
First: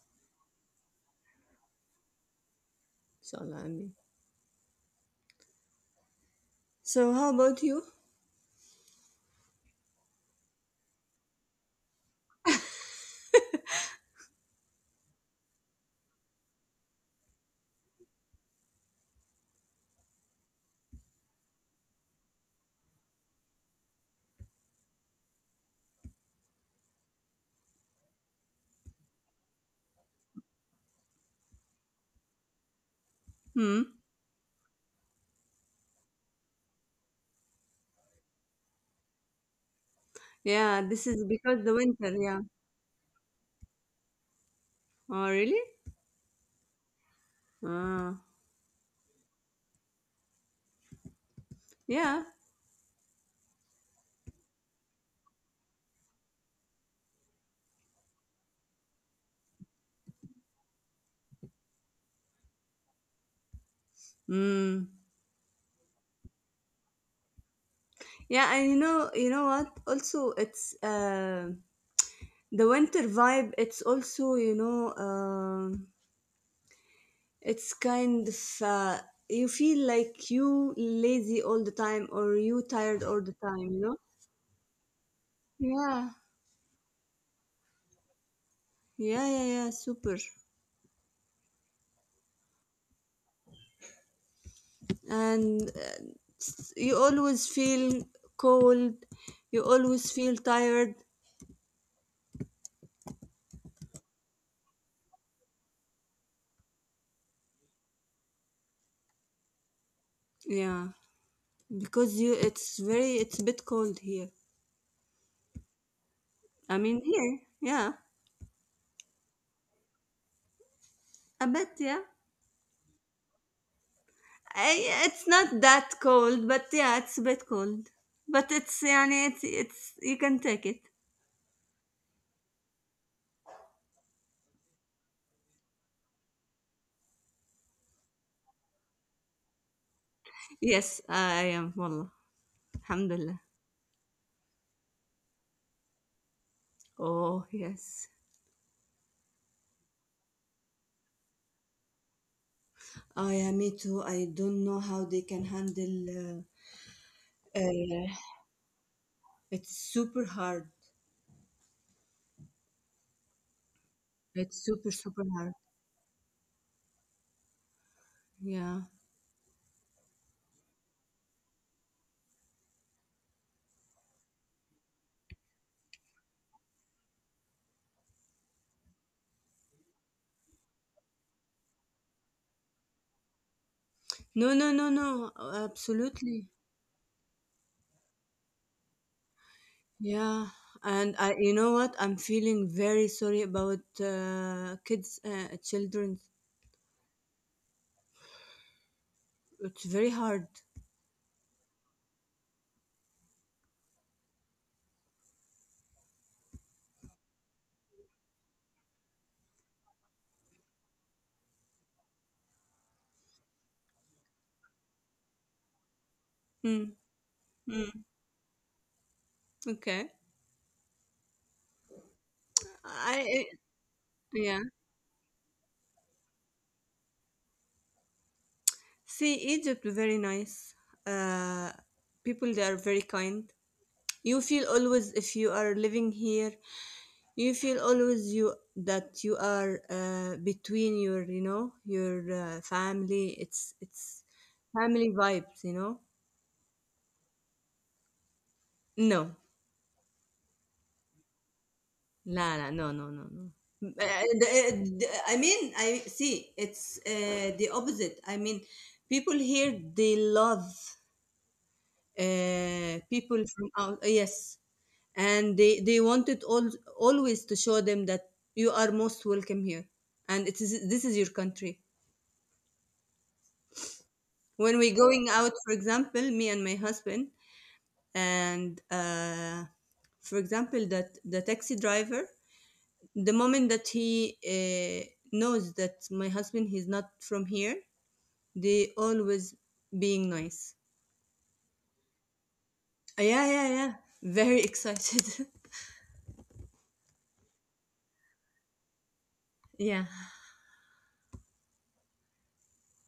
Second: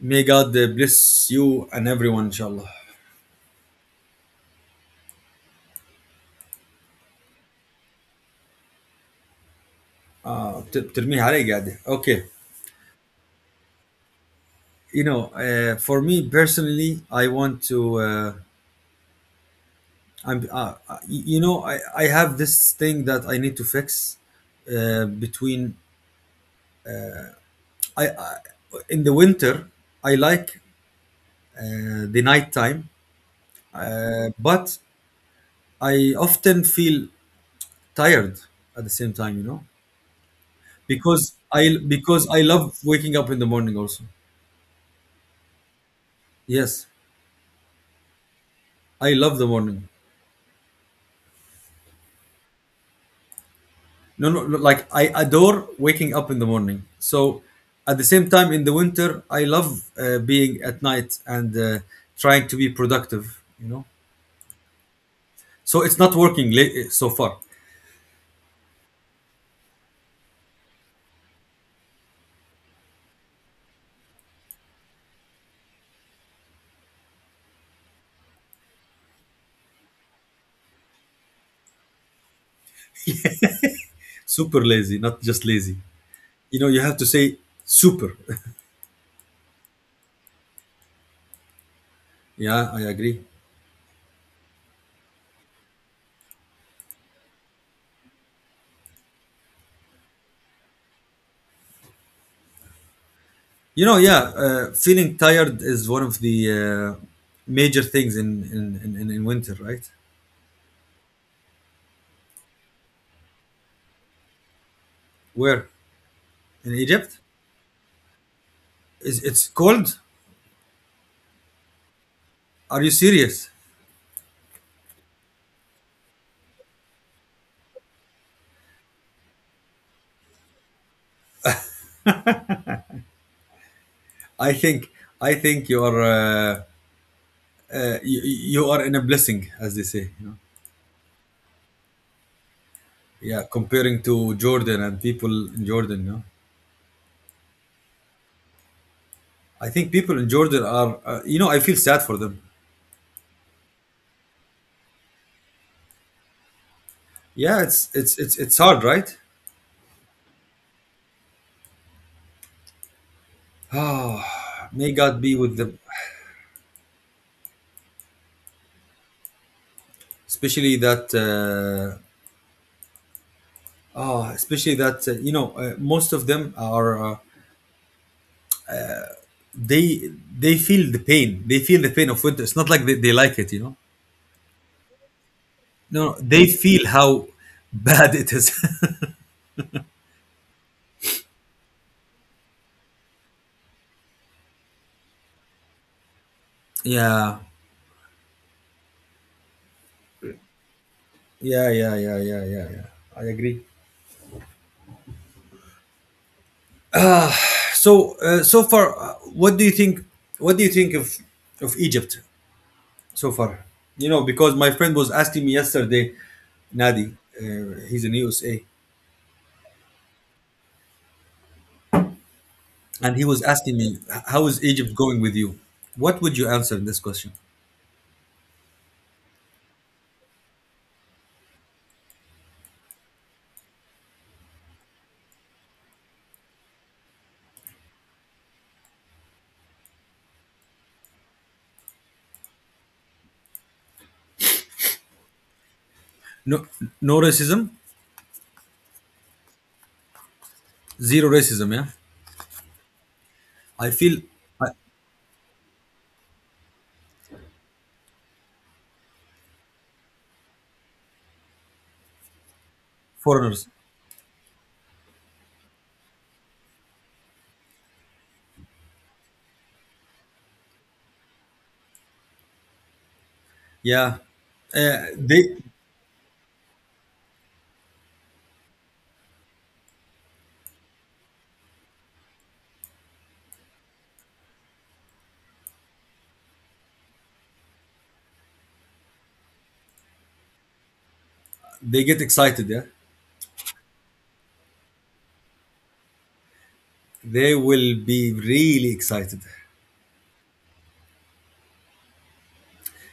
A: may God bless you and everyone. Inshallah.
B: inshallah. I mean. So, how about you?
A: آه، بت- بترميها علي قاعدة. Okay. You know, for me personally, I want to. I'm. You know, I have this thing that I need to fix. Between I, in the winter, I like the nighttime.
B: Hmm.
A: But I often feel tired at the same time, you know,
B: Yeah, this
A: because
B: is because
A: I,
B: the winter.
A: because I
B: Yeah.
A: love waking up in the morning also.
B: Oh, really?
A: Yes,
B: Ah.
A: I love the morning.
B: Yeah.
A: No, no, no, like I adore waking up in the morning. So at the same time, in the winter, I love being at night and trying to be productive, you know.
B: Hmm.
A: So it's not working so far.
B: Yeah, and you know what? Also, it's the winter vibe. It's also, it's kind of uh, you feel like you lazy all the time, or you tired all the time, you know?
A: Super lazy, not just lazy.
B: Yeah.
A: You know, you have to say super.
B: Yeah, yeah, yeah, super.
A: Yeah, I agree.
B: And you always feel cold. You always feel tired.
A: You know, yeah, feeling tired is one of the uh, major things in in winter, right?
B: Yeah, because you it's a bit cold here.
A: Where?
B: I
A: In
B: mean
A: Egypt?
B: here, yeah,
A: Is it's cold?
B: a bit, yeah.
A: Are you serious?
B: It's not that cold, but yeah, it's a bit cold. But it's يعني it's you can take it.
A: I think, I think you are you, you are in a blessing, as they say. You know?
B: Yes, I am. والله الحمد
A: Yeah,
B: لله.
A: comparing to Jordan and people in Jordan, you know,
B: Oh yes.
A: I think people in Jordan are, you know, I feel sad for them.
B: Oh yeah, me too. I don't know how they can handle.
A: Yeah,
B: Uh,
A: it's
B: uh,
A: it's it's it's hard, right?
B: It's super hard.
A: Oh,
B: It's
A: may
B: super,
A: God
B: super
A: be with
B: hard.
A: them,
B: Yeah.
A: especially that ah, especially that you know, most of them are they they feel the pain. They feel the pain of winter. It's not like they like it, you know.
B: No, no, no, no.
A: No, no,
B: Absolutely.
A: they feel how bad it is.
B: Yeah. And I, you know what? I'm feeling very sorry about kids, children.
A: Yeah,
B: It's very hard.
A: yeah, yeah, yeah, yeah, yeah, yeah. I agree. So so far, what do you think? What do you think of Egypt so far? You know, because my friend was asking me yesterday,
B: Mm,
A: Nadi,
B: mm,
A: he's in USA,
B: okay.
A: and he was
B: I,
A: asking me, "H- "how is
B: yeah.
A: Egypt going with you? What would you answer in this question?
B: See, Egypt, very nice. Uh, people, they are very kind. You feel always, if you are living here, you feel always, you that you are between your you know your family. It's family vibes, you know.
A: No, no racism,
B: No,
A: zero racism. Yeah,
B: la, la, no, no, no, no.
A: I feel
B: Uh, the-
A: uh,
B: I mean, I see it's the opposite. I mean, people here they love people
A: foreigners.
B: from out, yes. And they wanted all always to show them that you are most welcome here, and it is this is your country.
A: Yeah,
B: When we're
A: uh,
B: going
A: they
B: out, for example, me and my husband, and for example, that the taxi driver, the moment that he knows that my husband, he's not from here, they always being nice.
A: they get excited. Yeah,
B: Yeah, yeah, yeah, very excited.
A: they will be really excited.
B: Yeah.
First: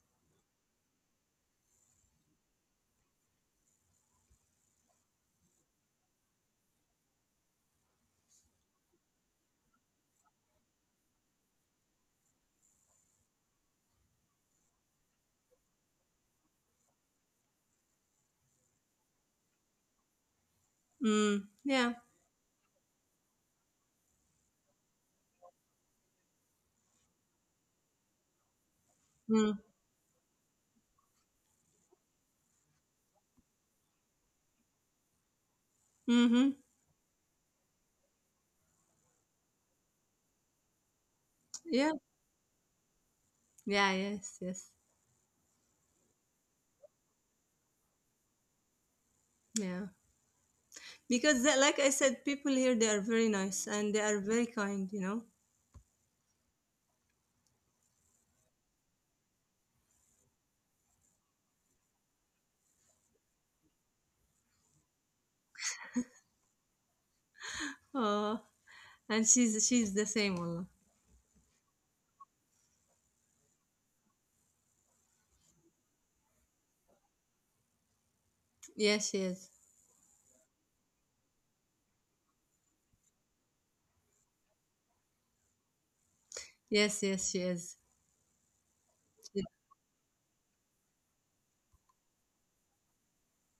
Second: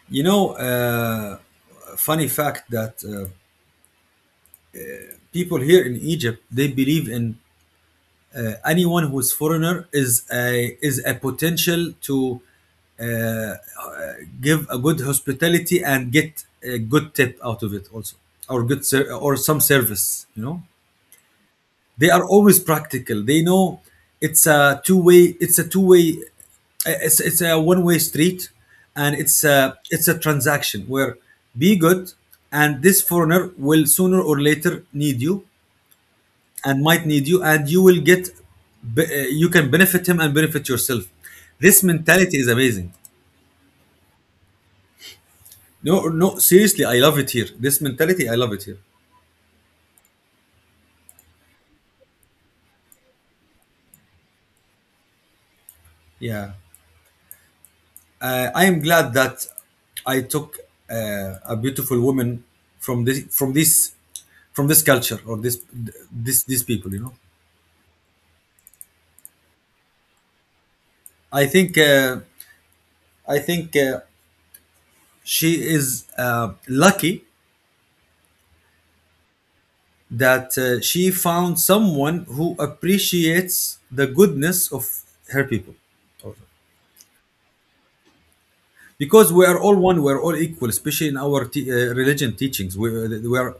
A: You know, funny fact that people here in Egypt, they believe in anyone who is foreigner is a, is a potential to uh, uh, give a good hospitality and get a good tip out of it also, or good or some service. You know.
B: Mm, yeah,
A: They are always practical. They know it's a two way, it's a one way street, and it's
B: mm,
A: a, it's a transaction where be good, and this foreigner will sooner or later need you
B: mm-hmm.
A: and might need you, and you will get, you can benefit him and benefit yourself. This
B: Yeah,
A: mentality is amazing.
B: yeah, yes, yes,
A: No, no, seriously, I love it here. This mentality, I love it here.
B: yeah, because that, like I said, people here, they are very nice, and they are very kind, you know.
A: Yeah, I am glad that I took a beautiful woman from this, from this culture, or this, these people. You know,
B: Oh. And she's the same والله.
A: I think uh, I think she is lucky
B: Yes, she is.
A: that she found someone who appreciates the goodness of her people.
B: Yes, yes, she is.
A: Because we are all one, we are all equal, especially in our religion teachings, we are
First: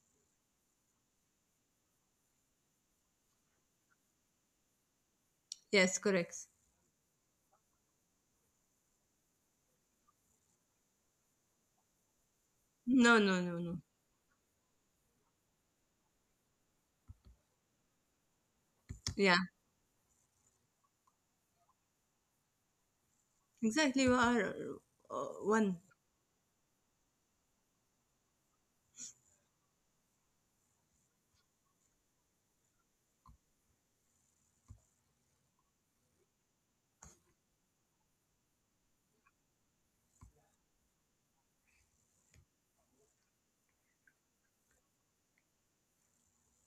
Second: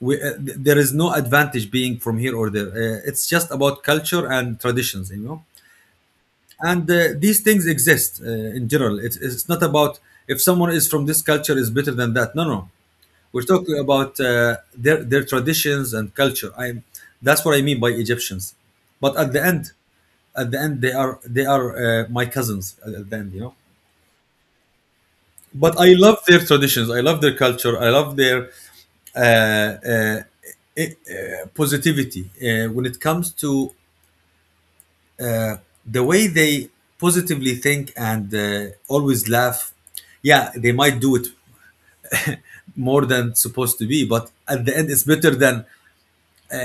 A: we, there is no advantage being from here or there. It's just about culture and traditions, you know.
B: Yes, correct.
A: And these things exist in general. It's not about if someone is from this culture is better than that. No, no,
B: No, no,
A: we're
B: no, no.
A: talking about their traditions and culture. I That's what I mean by Egyptians. But
B: Yeah,
A: at the end, at the end, they are, they are my cousins at the end, you know.
B: exactly. We are uh, one.
A: But I love their traditions. I love their culture. I love their uh, uh, positivity when it comes to the way they positively think and always laugh. Yeah, they might do it more than supposed to be, but at the end, it's better than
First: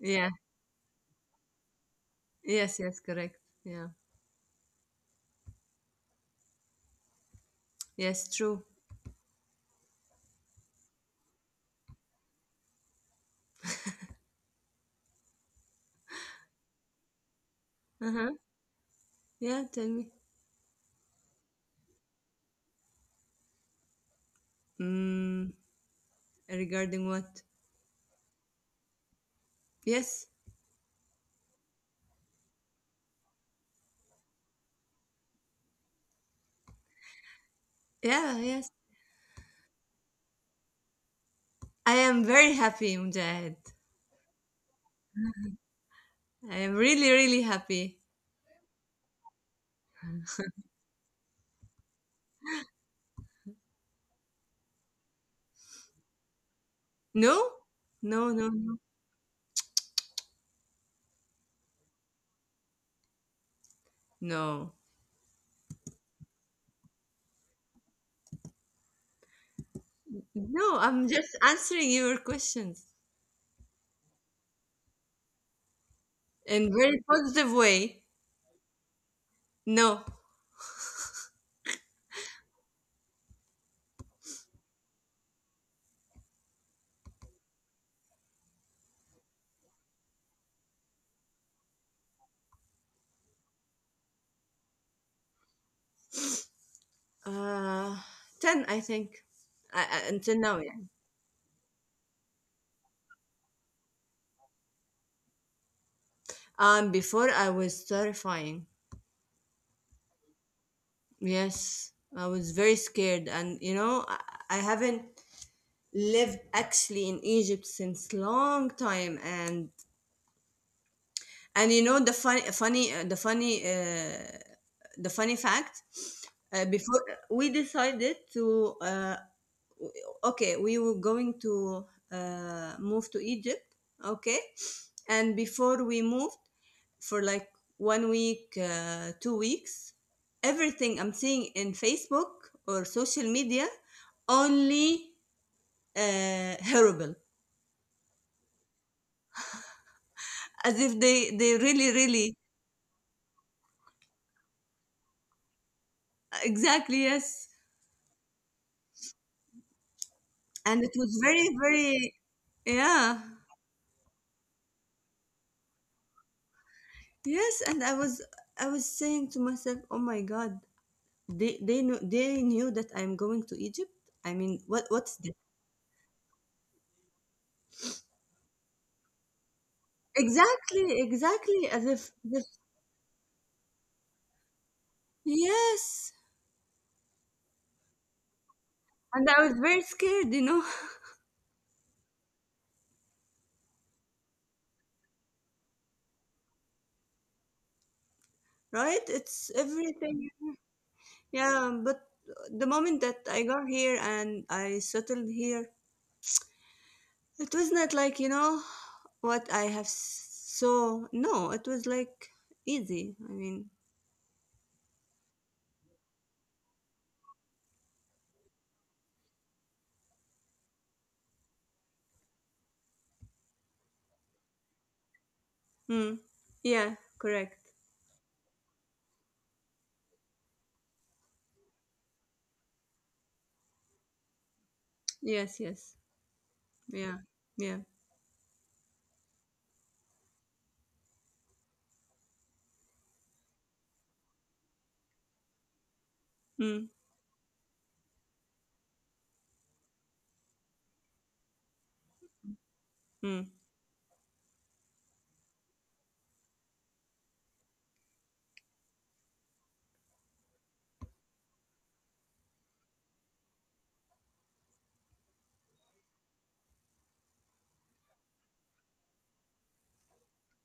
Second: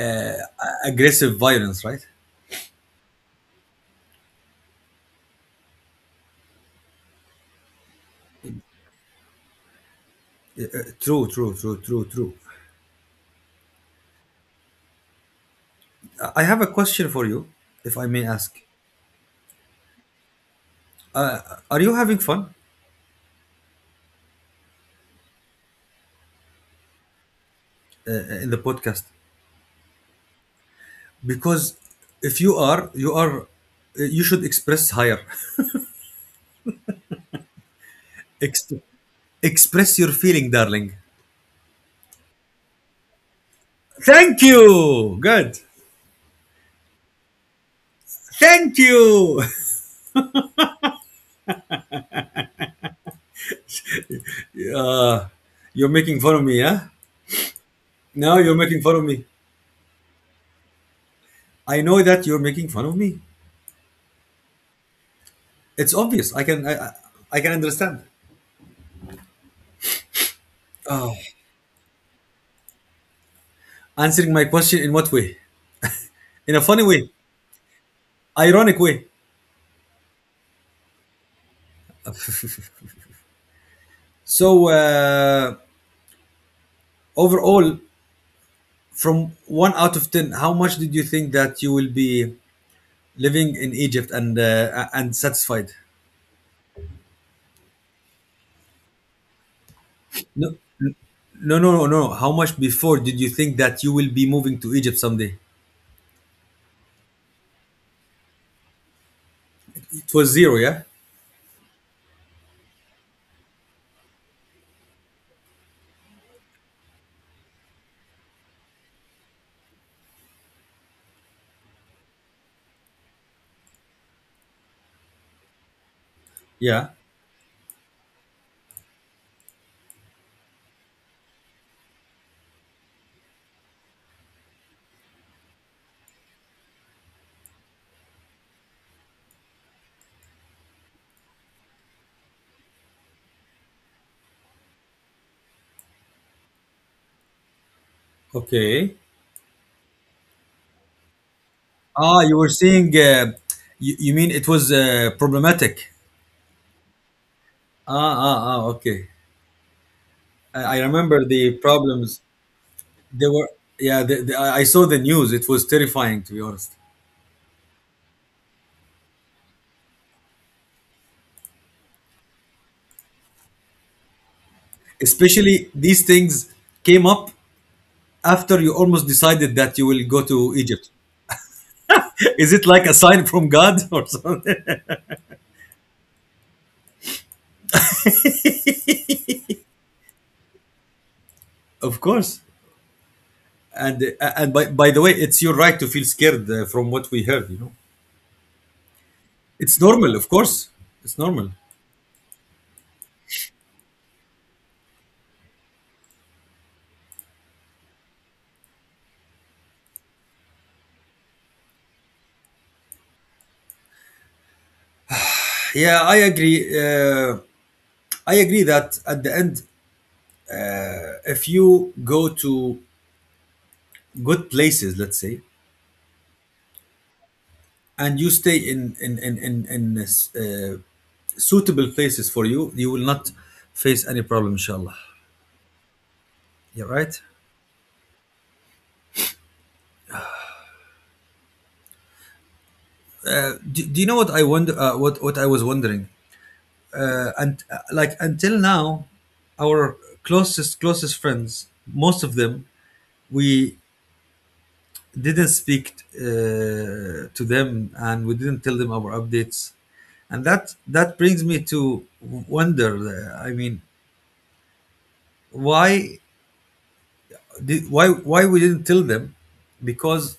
B: Yeah.
A: aggressive violence, right?
B: Yes, yes, correct. Yeah. Yes, true.
A: True. I have a question for you, if I may
B: Uh-huh.
A: ask.
B: Yeah, tell me.
A: Are you having fun
B: Mm, regarding what?
A: uh, in the podcast?
B: Yes.
A: Because if you are, you should express higher.
B: Yeah, yes.
A: Ex- Express your feeling, darling.
B: I am very happy, Mujahid.
A: Thank you. Good.
B: I am really, really happy.
A: Thank you. uh, you're making fun of me, huh?
B: No? No,
A: Now
B: no,
A: you're
B: no.
A: making fun of me. I know that you're making fun of me.
B: No.
A: It's obvious. I I can understand.
B: No, I'm
A: Oh.
B: just answering your questions.
A: Answering my question in what way? In a
B: In
A: funny
B: very
A: way?
B: positive way.
A: Ironic way?
B: No.
A: So overall, from 1 out of 10, how much did you think that you will be living in Egypt and satisfied?
B: uh 10, I think. I, until
A: No,
B: now, yeah.
A: no, no, no, no. How much before did you think that you will be moving to Egypt someday?
B: Before, I was terrifying.
A: It was zero, yeah,
B: Yes, I was very scared, and you know I haven't lived actually in Egypt since long time, and you know the funny funny the funny the funny fact.
A: yeah.
B: Before we decided to okay, we were going to move to Egypt. Okay. And before we moved for like 1 week, 2 weeks, everything I'm seeing in Facebook or social media, only horrible.
A: Okay.
B: As if they really
A: Ah,
B: really.
A: you were saying. You mean it was problematic?
B: Exactly, yes.
A: Ah, ah, ah. Okay. I
B: And it was
A: remember the
B: very very.
A: problems.
B: Yeah.
A: They were. Yeah, the, I saw the news. It was terrifying, to be honest.
B: Yes, and I was, I was saying to myself, oh my god, they knew, they knew that I'm going to Egypt. I mean, what's this?
A: Especially these things came up after you almost decided that you will go to Egypt.
B: Exactly, exactly. As if, as if.
A: Is it like a sign from God or something?
B: Yes. And I was very scared, you know.
A: Of course. And by the way, it's your right to feel scared from what we heard. You know,
B: Right? It's
A: it's normal. Of
B: everything.
A: course, it's normal.
B: Yeah, but the moment that I got here and I settled here, it was not like, you know, what I have. So no, it was like easy. I mean,
A: Yeah, I agree. I agree that at the end, if you go to good places, let's say,
B: hmm. Yeah, correct.
A: and you stay in suitable places for you, you will not face any problem, inshallah.
B: Yes, yes.
A: Yeah, right.
B: Yeah, yeah.
A: Do you know what I wonder? What I was wondering?
B: Hmm.
A: And Like, until now, our closest friends, most of them,
B: Hmm.
A: we didn't speak uh, to them, and we didn't tell them our updates. And that, that brings me to wonder. I mean, why did, why why we didn't tell them, because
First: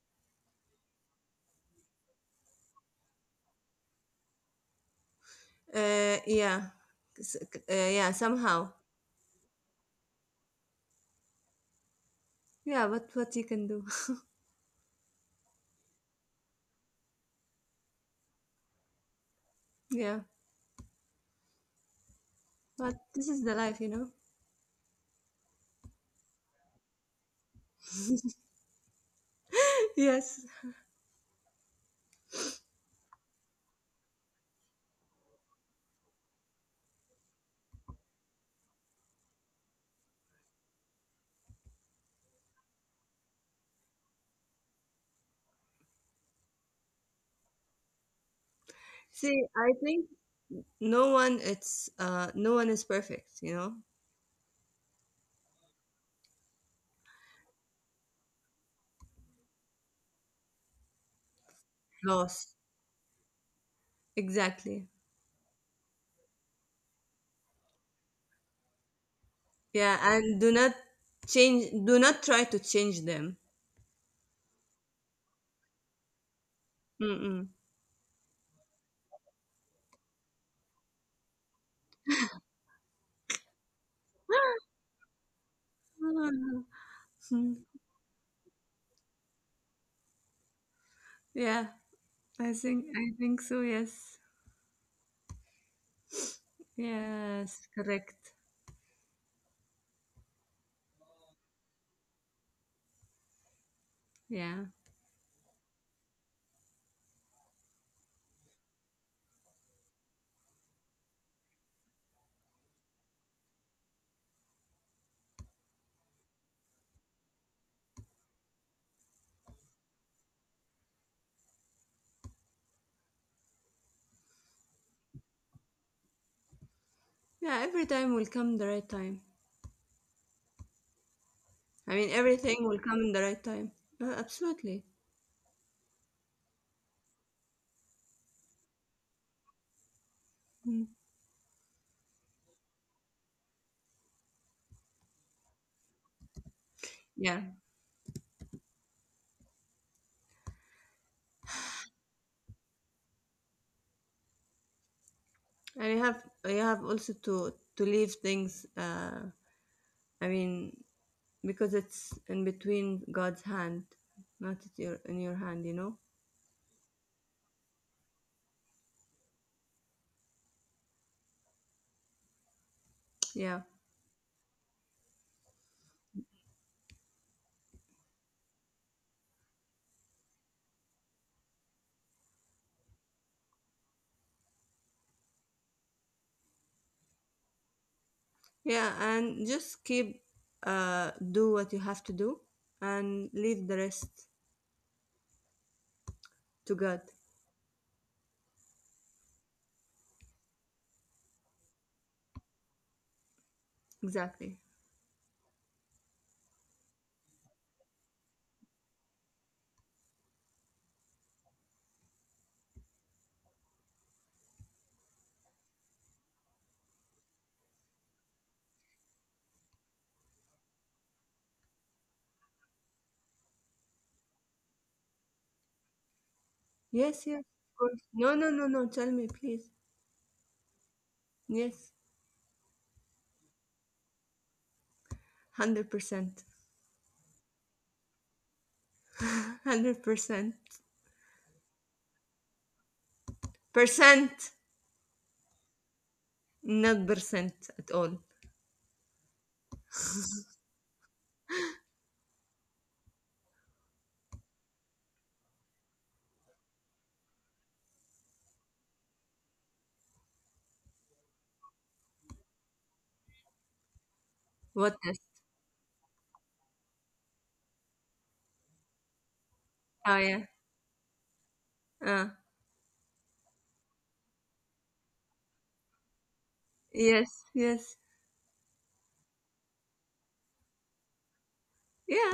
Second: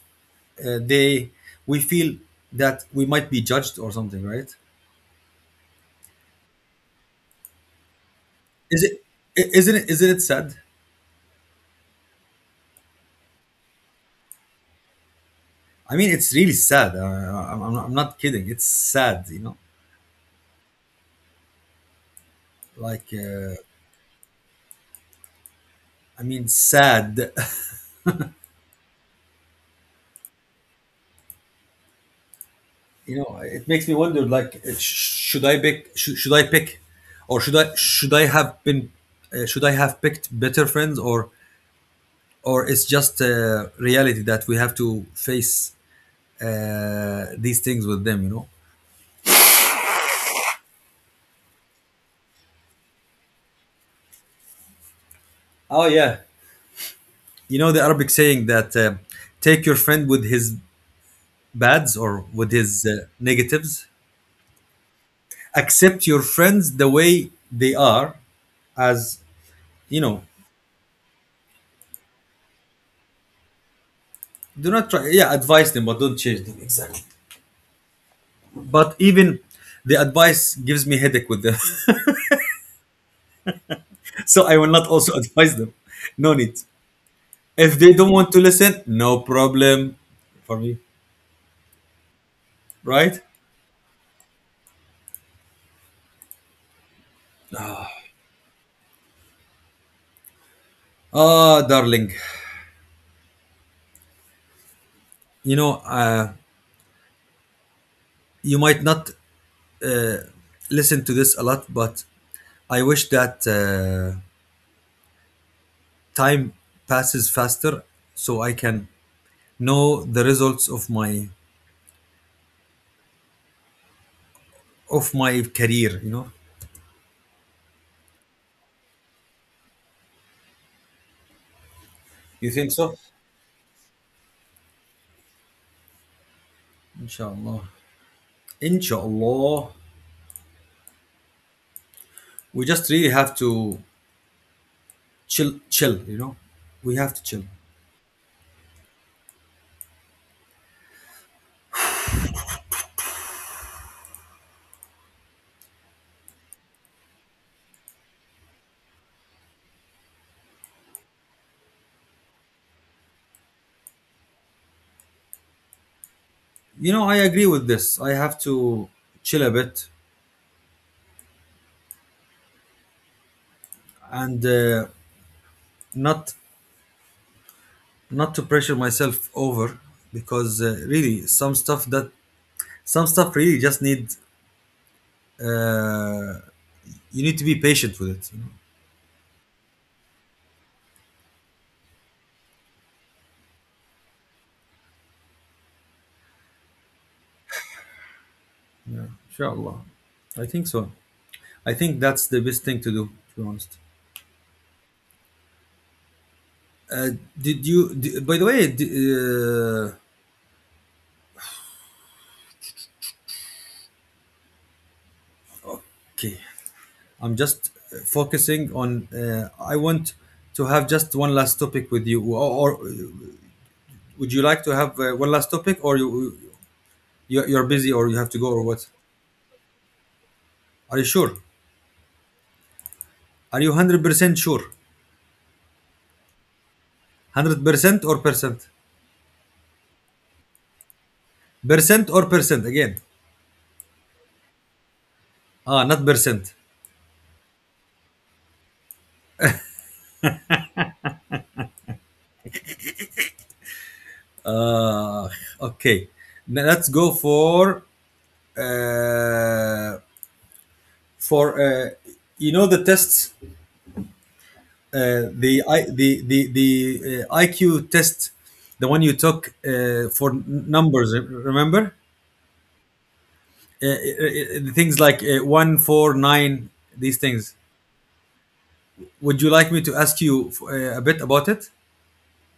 A: they, we feel that we might be judged or something, right?
B: Yeah, S- yeah.
A: is
B: Somehow,
A: it i- isn't it isn't it sad?
B: yeah. But what you can do.
A: I mean, it's really sad. I'm not kidding. It's sad, you know.
B: Yeah.
A: Like,
B: But this is the life, you know.
A: I mean, sad.
B: Yes.
A: You know, it makes me wonder. Like, Should I pick, or should I? Should I have been? Should I have picked better friends, or it's just reality that we have to face these things with them? You know.
B: See, I think no one. It's no one is perfect, you know.
A: Oh yeah. You know the Arabic saying that take your friend with his bads or with
B: Lost.
A: his negatives.
B: Exactly.
A: Accept your friends the way they are, as you
B: Yeah,
A: know.
B: and do not change. Do not try to change them.
A: Do not try, yeah, advise them but don't change them, exactly.
B: Mm-mm.
A: But even the advice gives me headache with them. So I will not also advise them. No need.
B: Ah. Hmm.
A: If they don't want to listen, no problem for me,
B: Yeah,
A: right?
B: I think so. Yes. Yes. Correct.
A: Ah, darling,
B: Yeah.
A: you know, you might not listen to this a lot, but I wish that time passes faster, so I can know the results of my career, you know.
B: Yeah. Every time will come the right time. I mean,
A: You think
B: everything
A: so?
B: will come in the right time. Absolutely.
A: Inshallah. Inshallah.
B: Mm.
A: We just really have to chill, chill, you know. We have to chill.
B: Yeah, and you have also to leave things. I mean, because it's in between God's hand, not at your in your hand. You know.
A: You know, I agree with this. I have to chill a bit,
B: Yeah,
A: and not not to pressure myself over, because really, some stuff really just need, uh, you need to be patient with it. You know?
B: yeah, and just keep do what you have to do, and leave the rest to God.
A: Inshallah. I think so. I think that's the best thing to do, to be honest.
B: Exactly.
A: Did you, d by the way, d- Okay, I'm just focusing on. I want to have just one last topic with you, or would you like to have one last topic, or you,
B: Yes,
A: you're
B: yes,
A: busy,
B: of
A: or you have
B: course.
A: to go, or
B: No, no,
A: what?
B: no, no. Tell me, please.
A: Are you sure?
B: Yes,
A: Are you 100% sure?
B: 100%.
A: 100% or percent?
B: 100%,
A: Percent or percent again?
B: percent.
A: Ah, not percent.
B: Not percent at all.
A: Uh, okay. Now let's go for uh, for uh, you know, the tests,
B: What
A: uh,
B: else?
A: the I, the IQ test, the one you took for
B: Oh yeah.
A: numbers. Remember,
B: Uh,
A: things like one, four, nine. These things.
B: yes, yes.
A: Would you like me to ask you a bit about it?
B: Yeah.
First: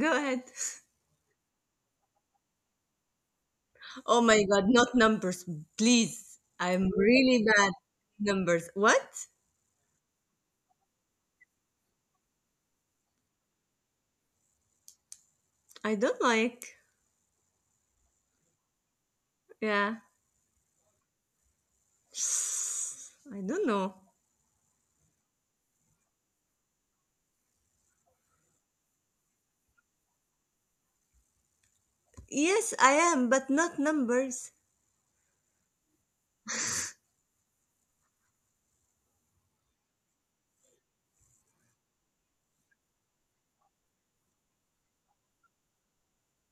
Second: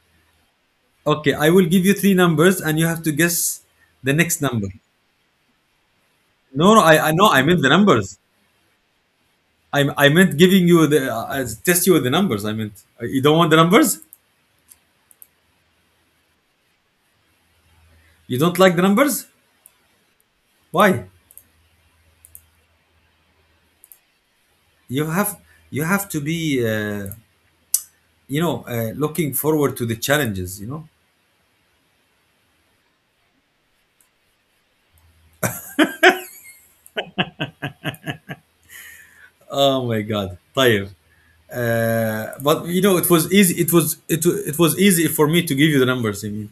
B: Go ahead.
A: Okay, I will give you three numbers, and you have to guess the
B: Oh
A: next
B: my god,
A: number.
B: not numbers, please. I'm
A: No, I
B: really
A: meant
B: bad
A: the
B: at
A: numbers.
B: numbers. What?
A: I meant giving you the test, you with the numbers. I meant, uh, you don't want the numbers.
B: I don't like.
A: You don't like the numbers.
B: Yeah.
A: Why?
B: I don't know.
A: You have you have to be. Uh, you know, looking forward to the challenges, you know.
B: Yes, I am, but not numbers.
A: Oh my god. طيب. Uh, but you know, it was easy. It was easy for me to give you the numbers, I mean,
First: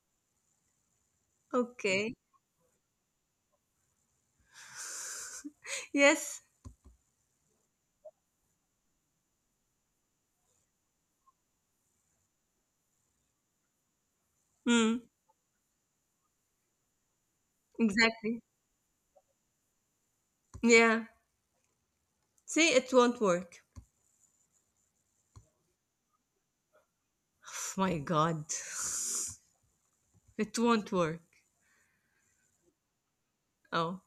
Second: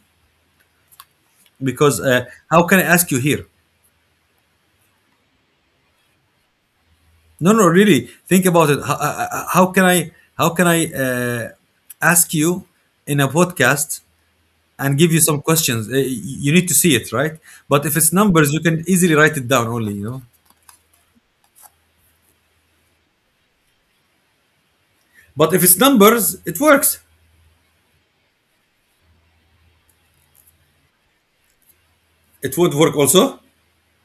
A: because
B: Okay.
A: how can I ask you here?
B: Yes.
A: No, no, really, think about it. How, how can I ask you in a podcast and
B: Mm,
A: give you some questions? You need to see it, right? But if it's
B: exactly.
A: numbers, you can easily write it down only, you know.
B: Yeah. See, it won't work.
A: But if it's numbers, it works.
B: My god. It won't work.
A: It would work also.
B: Oh.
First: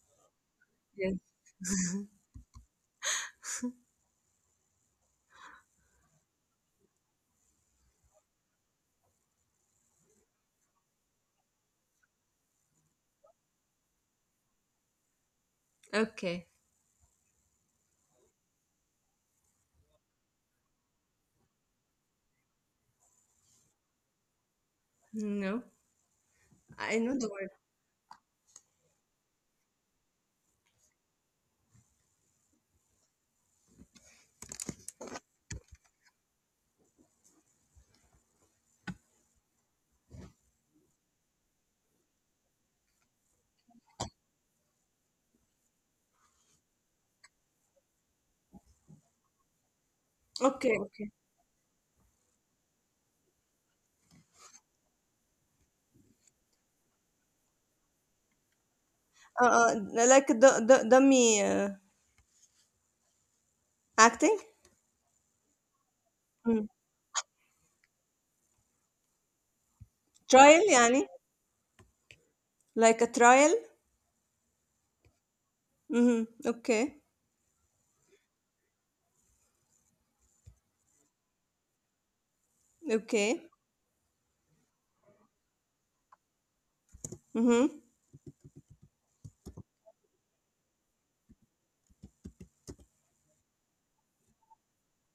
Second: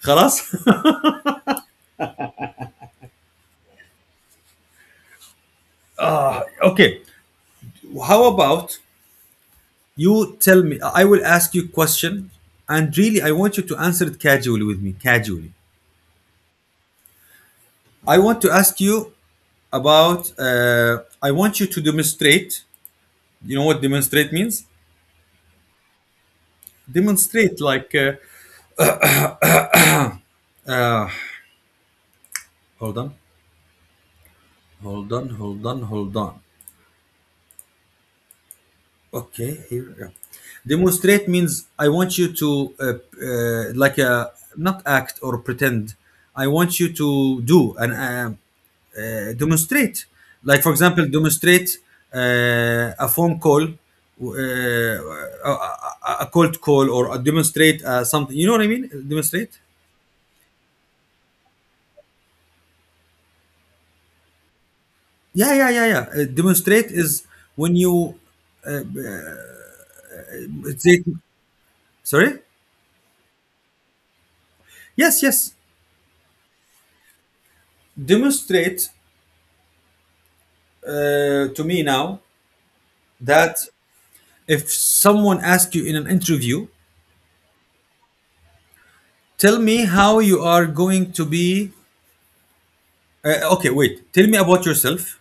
A: خلاص.
B: Yes.
A: Okay. How about you tell me? I will ask you a question, and really, I want you to answer it casually with me. Casually,
B: Okay.
A: I want to ask you about. I want you to demonstrate. You know what demonstrate means?
B: No, I know the word.
A: Demonstrate, like. Hold on, hold on. Okay, here we go. Demonstrate means I want you to, uh, like, a, not act or pretend. I want you to do and demonstrate. Like, for
B: Okay,
A: example,
B: okay.
A: demonstrate a phone call, uh, a, a a cold call, or a demonstrate something. You know what I mean?
B: uh,
A: Demonstrate.
B: uh, like the dummy acting.
A: Yeah.
B: Mm.
A: Demonstrate is when you
B: Trial
A: say,
B: يعني.
A: sorry?
B: Like a trial.
A: Yes, yes.
B: Mm-hmm. Okay.
A: Demonstrate to me now
B: Okay.
A: that if someone asks you in an interview,
B: Mm-hmm.
A: tell me how you are going to be. Okay, wait. Tell me about yourself.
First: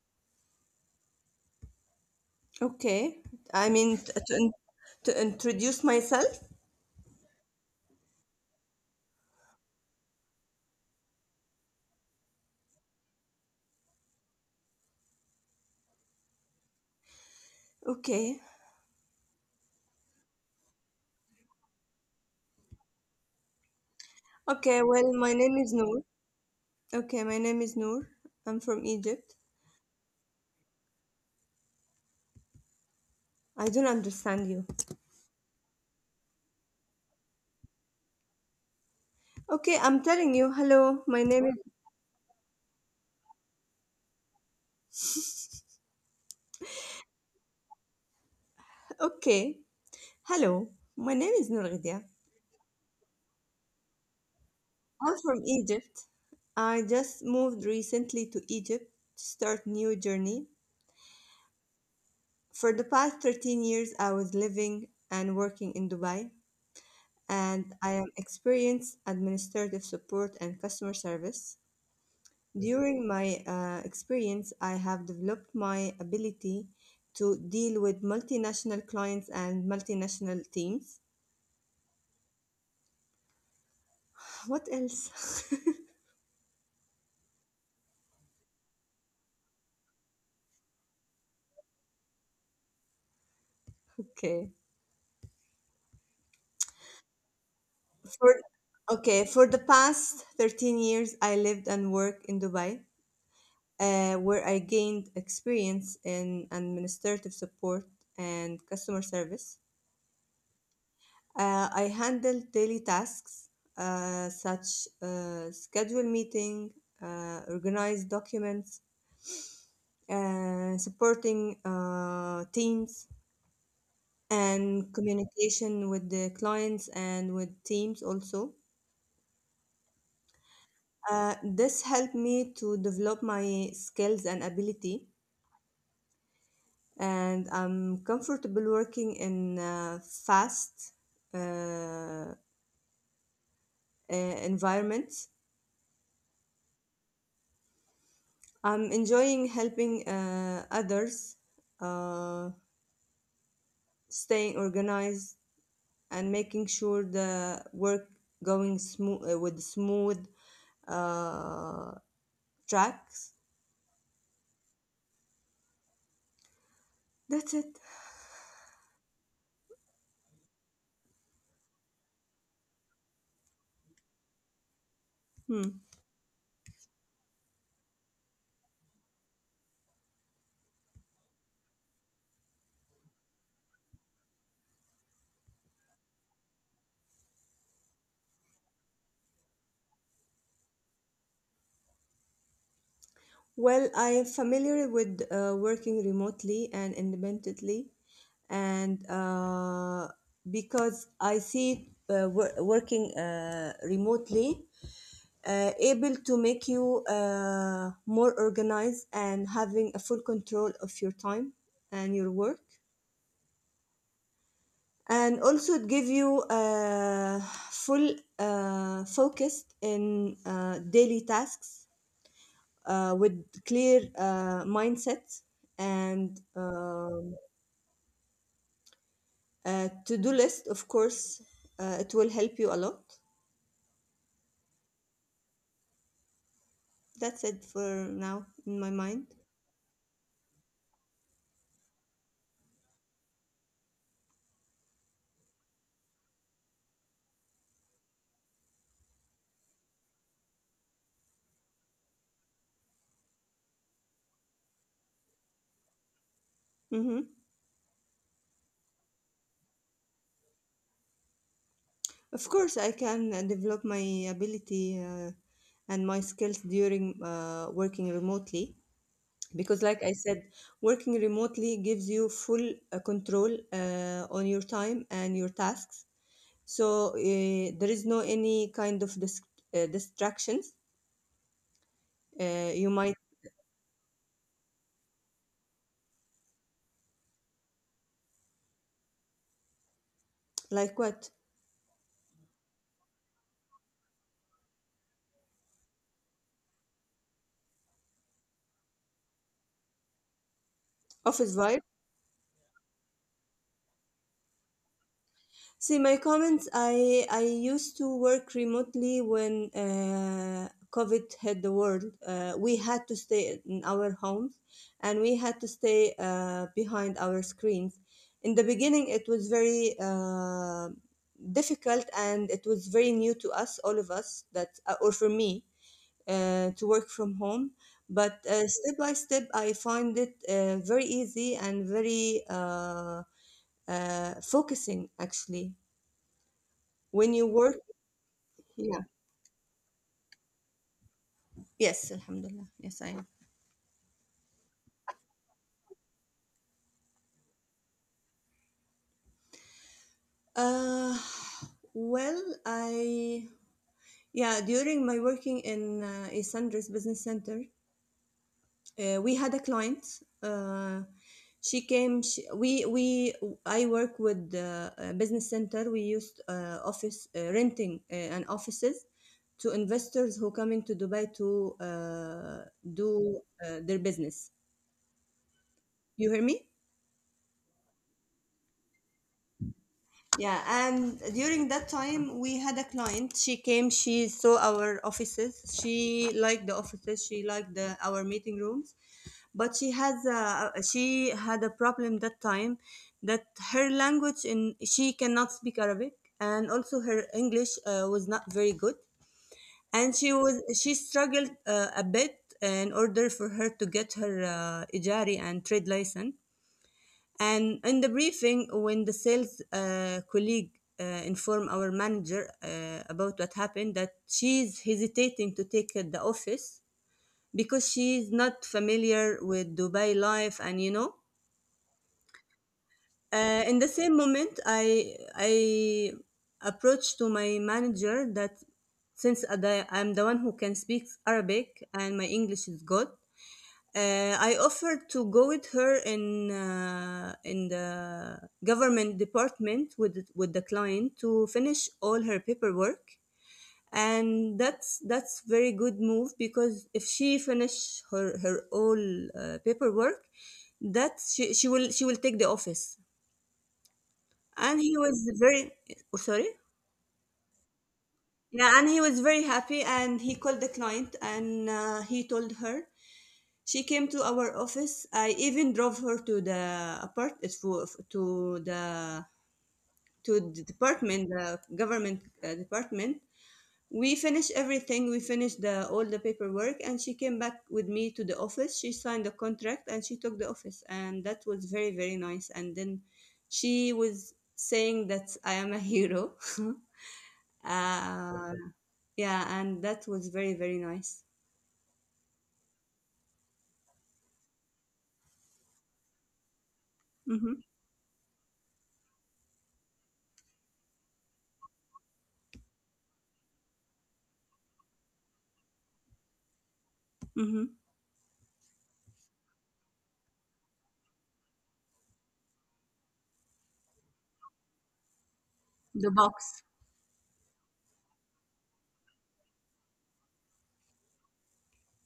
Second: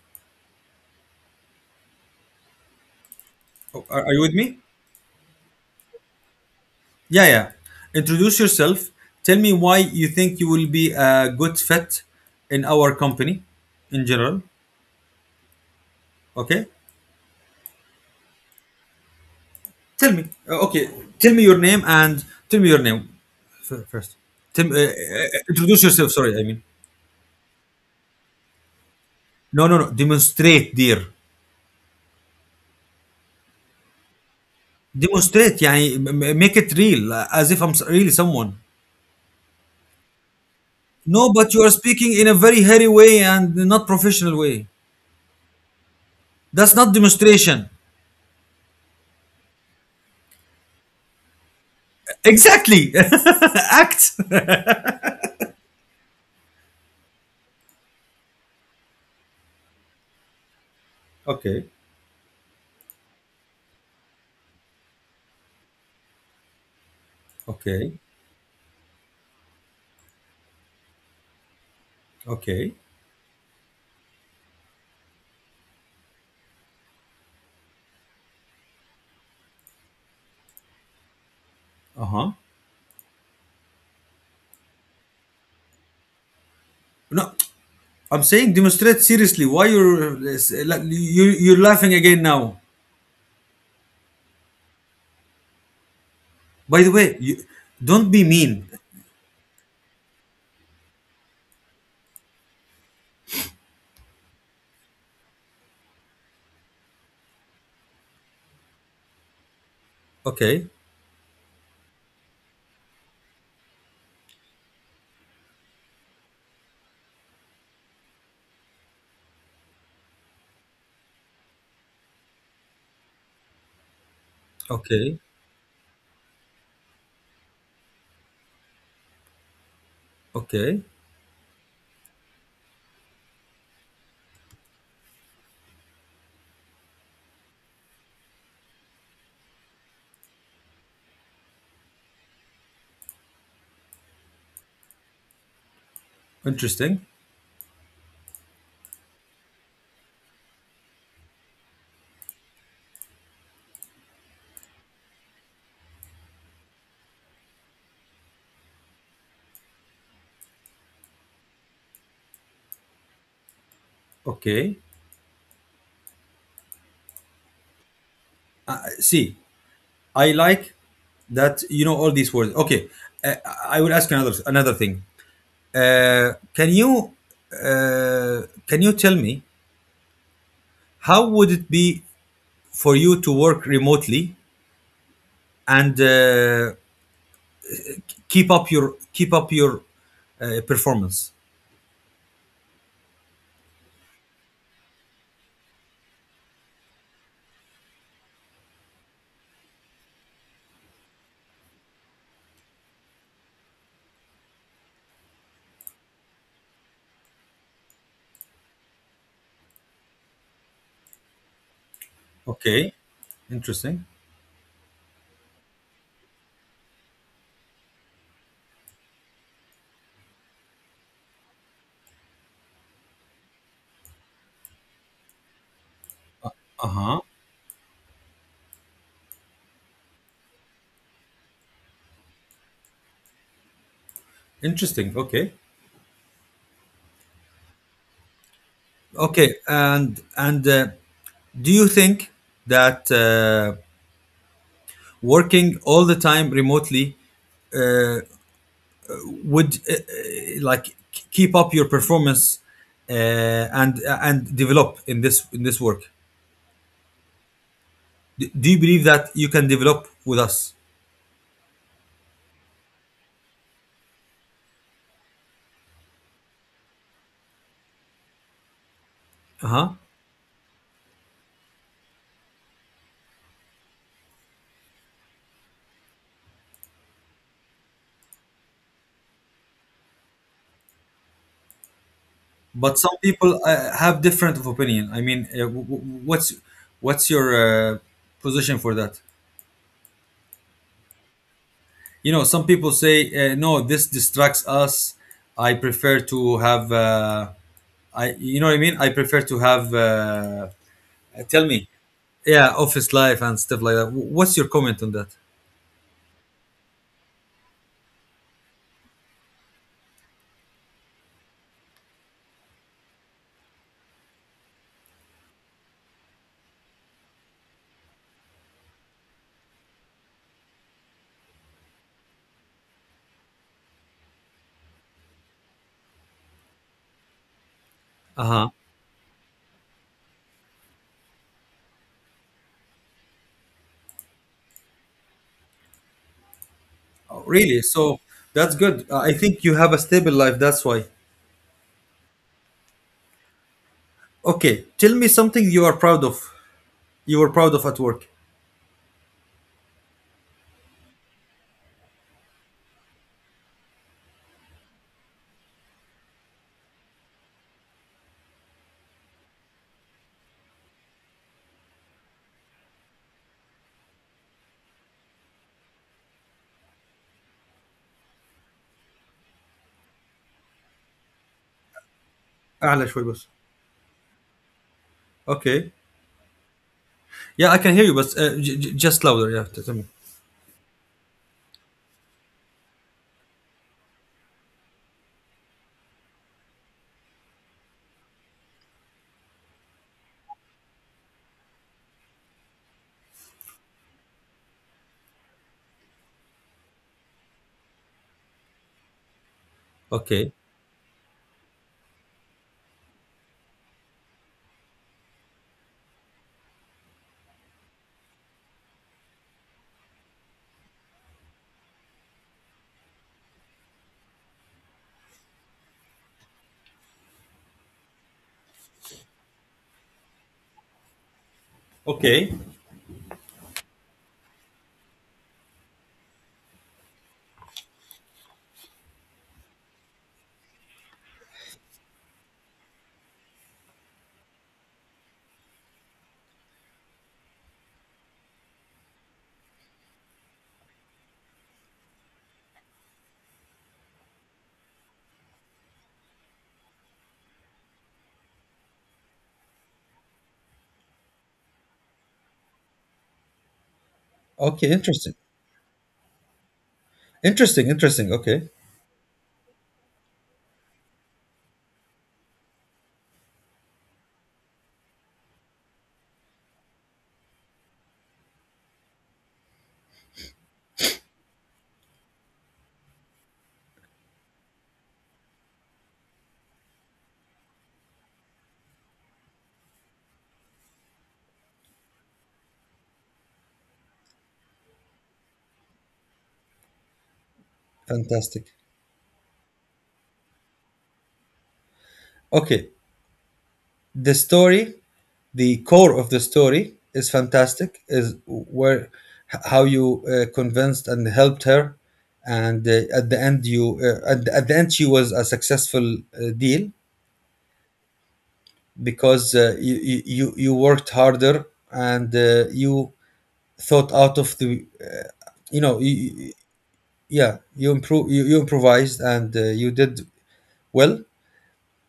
B: Okay, I
A: Oh,
B: mean
A: Are you with
B: to,
A: me?
B: to introduce myself.
A: Yeah, yeah. Introduce yourself. Tell me why you think you will be a good fit in our company in general. Okay?
B: Okay.
A: Tell me. Okay. Tell me your name, and tell me your name first.
B: Okay, well, my name is
A: Introduce
B: Noor.
A: yourself. Sorry, I mean.
B: Okay, my name is Noor. I'm from Egypt.
A: No, no, no. Demonstrate, dear.
B: I don't understand you.
A: Demonstrate. Yeah, make it real, as if I'm really someone.
B: Okay, I'm telling you, hello, my
A: No,
B: name
A: but
B: is.
A: you are speaking in a very hairy way and not professional way. That's not demonstration.
B: Okay, hello, my name is Noor.
A: Exactly. Act.
B: I'm from Egypt. I just moved recently to Egypt to start new journey.
A: Okay.
B: For the past 13 years, I was living and working in Dubai, and I
A: Okay.
B: am experienced administrative support and customer service.
A: Okay.
B: During my experience, I have developed my ability to deal with multinational clients and multinational teams.
A: Uh huh.
B: What else?
A: No, I'm saying demonstrate seriously. Why you're like, you you're laughing again now?
B: Okay.
A: By the way, you, don't be
B: For,
A: mean.
B: okay, for the past 13 years, I lived and worked in Dubai, where I gained experience in administrative support and customer service.
A: Okay.
B: I handled daily tasks such schedule meeting, organized documents, supporting teams, and
A: Okay.
B: communication with the clients and with teams also.
A: Okay.
B: This helped me to develop my skills and ability, and I'm comfortable working in fast uh, environments.
A: Interesting.
B: I'm enjoying helping others, uh, staying organized, and making sure the work going smooth with smooth uh, tracks.
A: Okay.
B: That's it.
A: See, I like that you know all these words. Okay. Uh, I will ask another thing.
B: Hmm.
A: Uh, can you uh, can you tell me how would it be for you to work remotely and keep up your performance?
B: Well, I am familiar with working remotely and independently, and because I see working remotely able to make you more organized and having a full control of your time and your work,
A: Okay, interesting.
B: and also it give you full focus in daily tasks with clear mindset and
A: Uh huh.
B: a to-do list, of course, it will help you a lot.
A: Interesting. Okay.
B: That's it for now in my mind.
A: Okay. And do you think that working all the time remotely uh, would like keep up your performance and develop in this work?
B: Hmm.
A: D- do you believe that you can develop with us?
B: Of course, I can develop my ability and my skills during working remotely because,
A: Uh-huh.
B: like I said, working remotely gives you full control on your time and your tasks. So there is no any kind of distractions you
A: But some
B: might.
A: people have different of opinion. What's your position for that?
B: Like what?
A: You know, some people say, no, this distracts us. I prefer to have, I you know what I mean, I prefer to have,
B: Office
A: tell
B: vibe.
A: me. Yeah, office life and stuff like that. W- what's your comment on that?
B: See my comments, I used to work remotely when COVID hit the world. We had to stay in our homes, and we had to stay behind our screens. In the beginning, it was very difficult, and it was very new to us, all of us, that or for me to work from home. But
A: Uh-huh.
B: step by step, I find it very easy and very focusing actually. When
A: Oh,
B: you work,
A: really? So that's
B: yeah.
A: good. I think you have a stable life. That's why.
B: Yes, Alhamdulillah. Yes, I am.
A: Okay. Tell me something you are proud of. You were proud of at work.
B: Uh, well, I, yeah, during my working in a Sandra's Business Center, we had a client. uh, she came, she, we I work with a business center. We used office renting and offices to investors who coming to Dubai to
A: أعلى شوي
B: do
A: بس.
B: their business.
A: Okay.
B: You hear me?
A: Yeah, I can hear you, but just louder. Yeah. Tell me.
B: Yeah, and during that time we had a client. She came, she saw our offices. She liked the offices, she liked the our meeting rooms. But she had a problem that time that her language in she cannot speak Arabic, and also her English was not very good, and
A: Okay.
B: she struggled a bit in order for her to get her ijari and trade license. And in the briefing, when the sales colleague informed our manager about what happened, that she's hesitating to take the office because she's not familiar with Dubai life, and you know.
A: Okay.
B: In the same moment, I approached to my manager that since I'm the one who can speak Arabic and my English is good, I offered to go with her in the government department with with the client to finish all her paperwork, and that's very good move because if she finish her all paperwork, that she will she will take the office. And
A: Okay.
B: he was
A: Interesting.
B: very, oh, sorry,
A: Interesting. Interesting. Okay.
B: yeah, and he was very happy, and he called the client and he told her. She came to our office. I even drove her to the apart the to the department, the government department. We finished everything. We finished the all the paperwork, and she came back with me to the office. She signed the contract, and she took the office, and that was very very nice. And then she was saying that I am a hero. uh,
A: Fantastic.
B: yeah, and that was very very nice.
A: Okay. The story, the core of the story is
B: Hmm.
A: fantastic, is where how you convinced and helped her and at the end you at the end she was a successful deal,
B: Hmm.
A: because you worked harder, and you thought out of the, you know,
B: The
A: you-
B: box.
A: yeah, you improvised, and you did well.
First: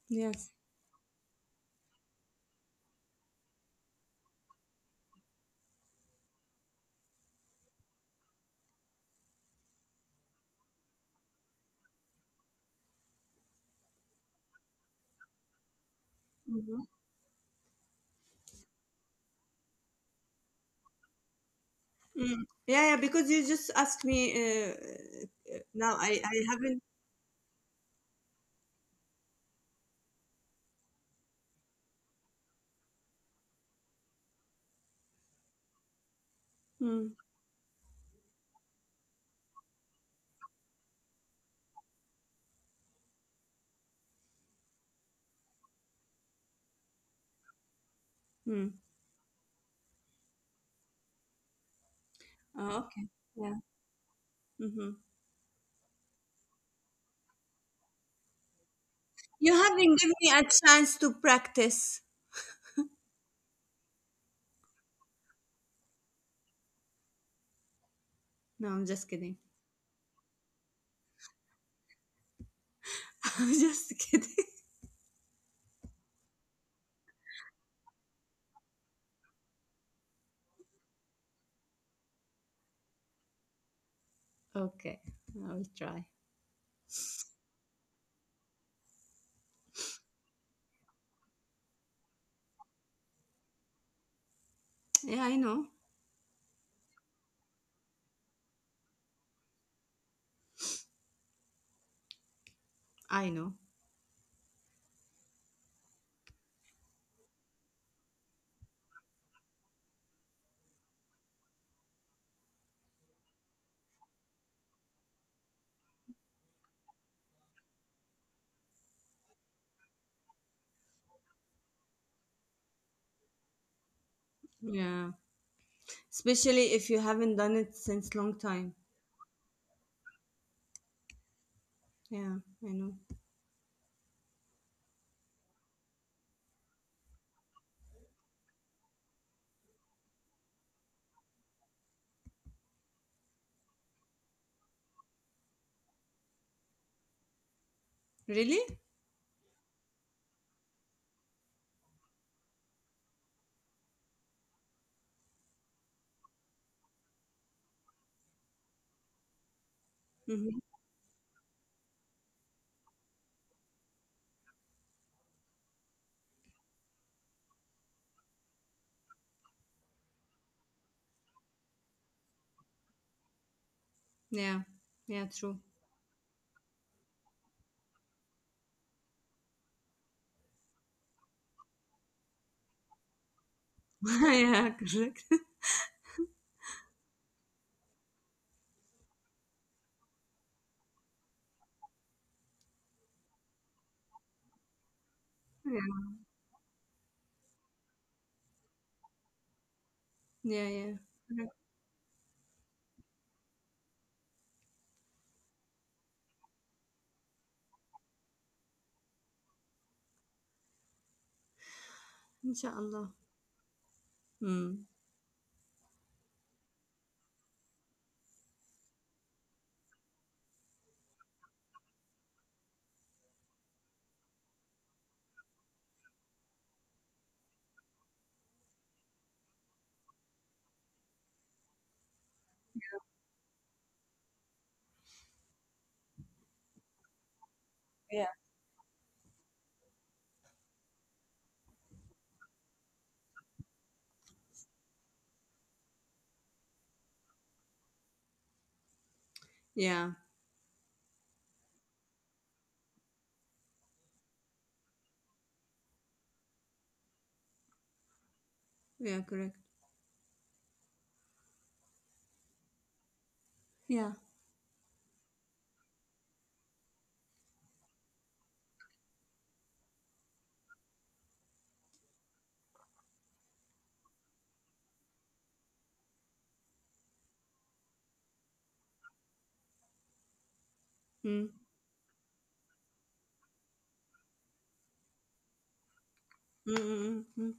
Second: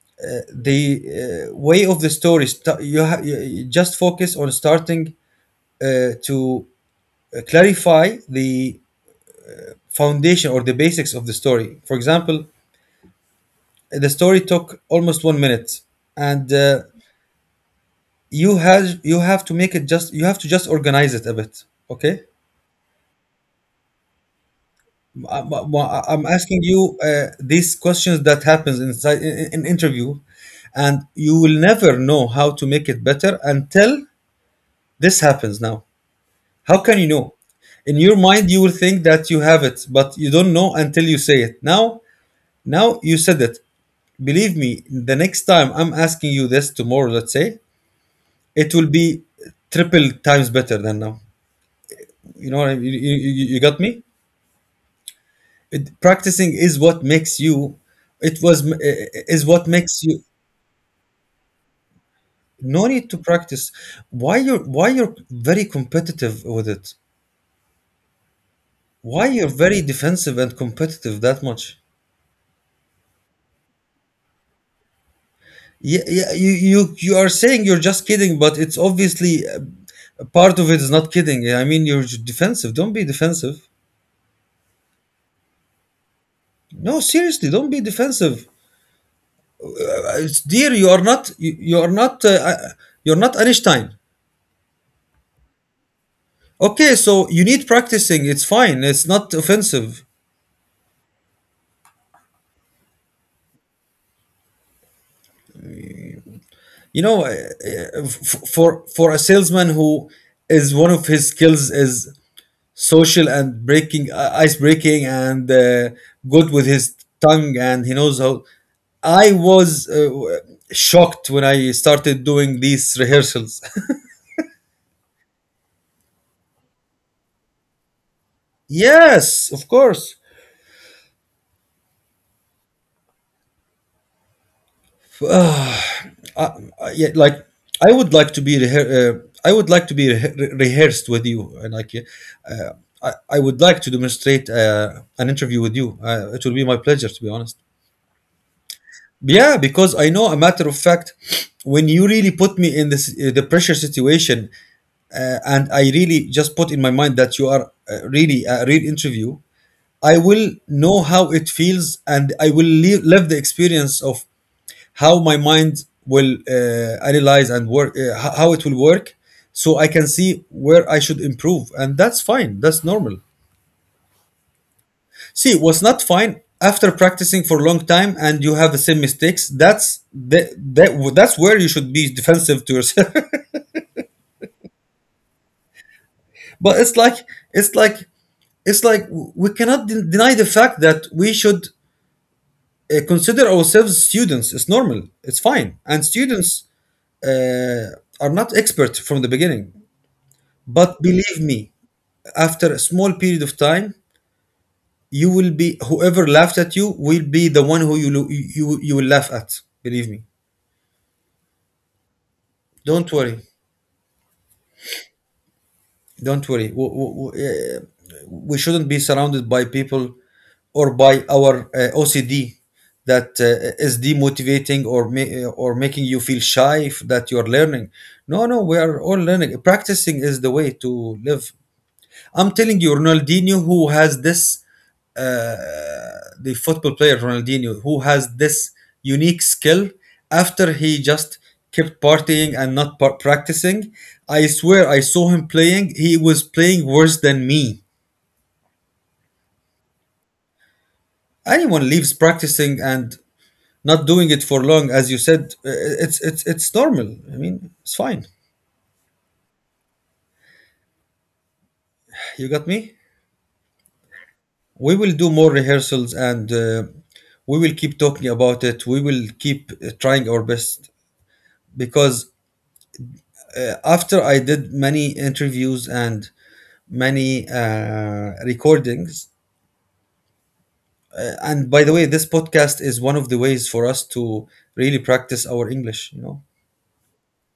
B: Yes.
A: The way of the story, st- you, ha- you just focus on starting to clarify the foundation or the basics of the story. For example, the story took almost 1 minute, and
B: Mm-hmm.
A: you have to make it just you have to just organize it a bit. Okay,
B: Mm. Yeah, yeah, because you just asked me now. I
A: I'm
B: haven't.
A: asking you these questions that happens inside in interview, and you will never know how to make it better until this happens. Now, how
B: Mm,
A: can you know? In your mind you will think that you have it, but you don't know until you say it now. Now you said it. Believe me, the next time I'm asking you this tomorrow, let's say,
B: mm.
A: it will be triple times better than now. You
B: Oh,
A: know what I mean?
B: okay. Yeah.
A: You got me?
B: Hmm.
A: Practicing is what makes you, it was, m- I-
B: You
A: is what
B: haven't given
A: makes
B: me a
A: you,
B: chance to practice.
A: no need to practice. Why you're very competitive with it?
B: No, I'm just kidding.
A: Why you're very defensive and competitive that much?
B: I'm just kidding.
A: Yeah, yeah, you are saying you're just kidding, but it's obviously part of it is not kidding. I mean, you're defensive. Don't be defensive.
B: Okay, I will try.
A: No, seriously, don't be defensive. It's, dear, you, you are not you're not Einstein.
B: Yeah, I know.
A: Okay, so you need practicing. It's fine. It's not offensive.
B: I know.
A: You know, for a salesman who is one of his skills is social and breaking ice breaking and good with his tongue and he knows how. I was shocked when I started doing these rehearsals.
B: Yeah. Especially if you haven't done it since long time.
A: Yes, of course.
B: Yeah, I know.
A: Yeah, like I would like to be rehe- uh, I would like to be rehearsed with you, and like yeah, uh, I would like to demonstrate an interview with you. It will be my pleasure, to be honest.
B: Really?
A: Yeah, because I know a matter of fact, when you really put me in this the pressure situation, and I really just put in my mind that you are really a real interview, I
B: Mm-hmm.
A: will know how it feels, and I will live the experience of how my mind will analyze and work how it will work, so I can see where I should improve, and that's fine, that's normal.
B: Yeah. Yeah, true.
A: See what's not fine after practicing for a long time and you have the same mistakes, that's that, that that's where you should be defensive to yourself.
B: Yeah, correct.
A: But it's like it's like we cannot deny the fact that we should consider ourselves students. It's normal, it's fine. And students uh, are not expert from the beginning.
B: Yeah,
A: But
B: yeah.
A: believe
B: Correct.
A: me, after a small period of time, you will be whoever laughed at you will be the one who you lo- you will laugh at. Believe me.
B: Inshallah.
A: Don't worry.
B: Mm.
A: Don't worry. We shouldn't be surrounded by people or by our OCD that is demotivating or or making you feel shy that you're learning. No, no, we are all learning. Practicing is the way to live. I'm telling you, Ronaldinho, who has this, uh, the football player Ronaldinho, who has this unique skill, after he just kept partying and not par- practicing, I swear I saw him playing. He was playing worse than me.
B: Yeah,
A: Anyone leaves practicing and not doing it for long, as you said, it's normal. I mean, it's fine.
B: yeah, correct.
A: You got me?
B: Yeah.
A: We will do more rehearsals, and we will keep talking about it. We will keep trying our best. Because after I did many interviews and many recordings,
B: Mm.
A: and by the way, this podcast is one of the ways for us to really practice our English. You know,
B: Mm, mm, mm, mm.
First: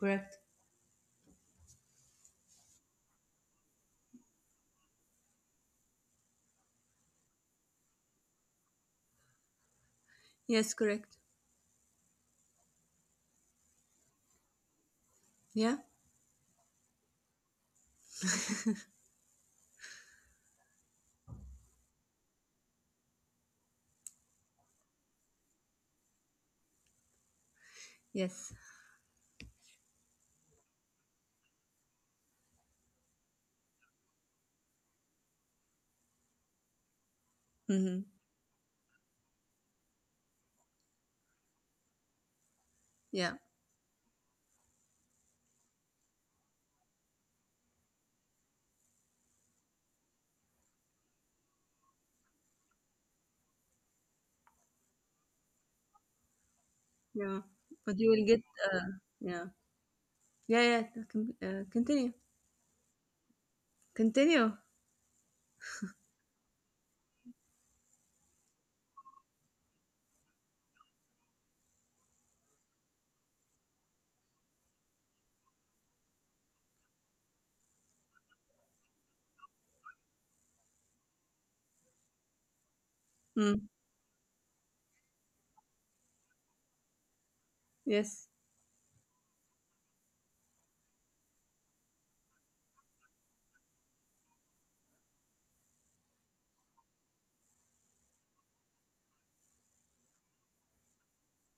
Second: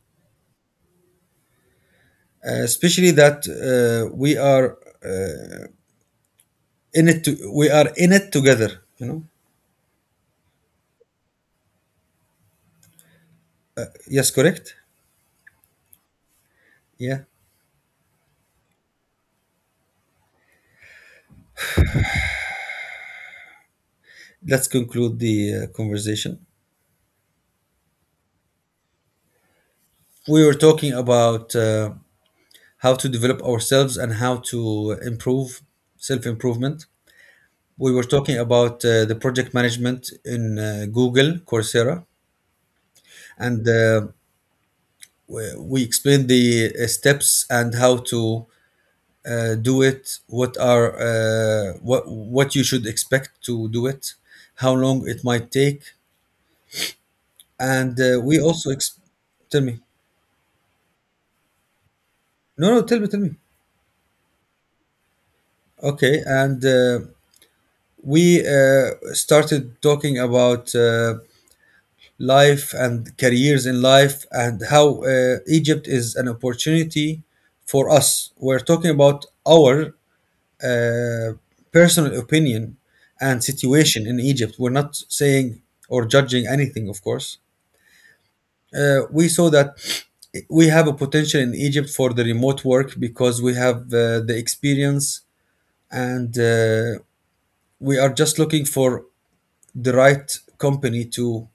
B: Correct.
A: especially that we are uh, in it. To, we are in it together. You know.
B: Yes, correct.
A: Yes, correct.
B: Yeah.
A: Yeah. Let's conclude the conversation.
B: Yes.
A: We were talking about how to develop ourselves and how to improve self improvement. We
B: Mm-hmm.
A: were talking about the project management in Google Coursera,
B: Yeah.
A: and we explained the steps and how to do it. What are what you should expect to do it, how long it might take,
B: Yeah. But
A: and
B: you will
A: we
B: get.
A: also
B: Uh, yeah.
A: tell me.
B: Yeah. Yeah. Continue.
A: No, no, tell me, tell me.
B: Continue.
A: Okay, and we started talking about life and careers in life, and how Egypt is an opportunity for us. We're talking about our uh, personal opinion and
B: Mm.
A: situation in Egypt. We're not saying or judging anything, of course.
B: Yes.
A: We saw that we have a potential in Egypt for the remote work because we have the experience and we are just looking for the right company to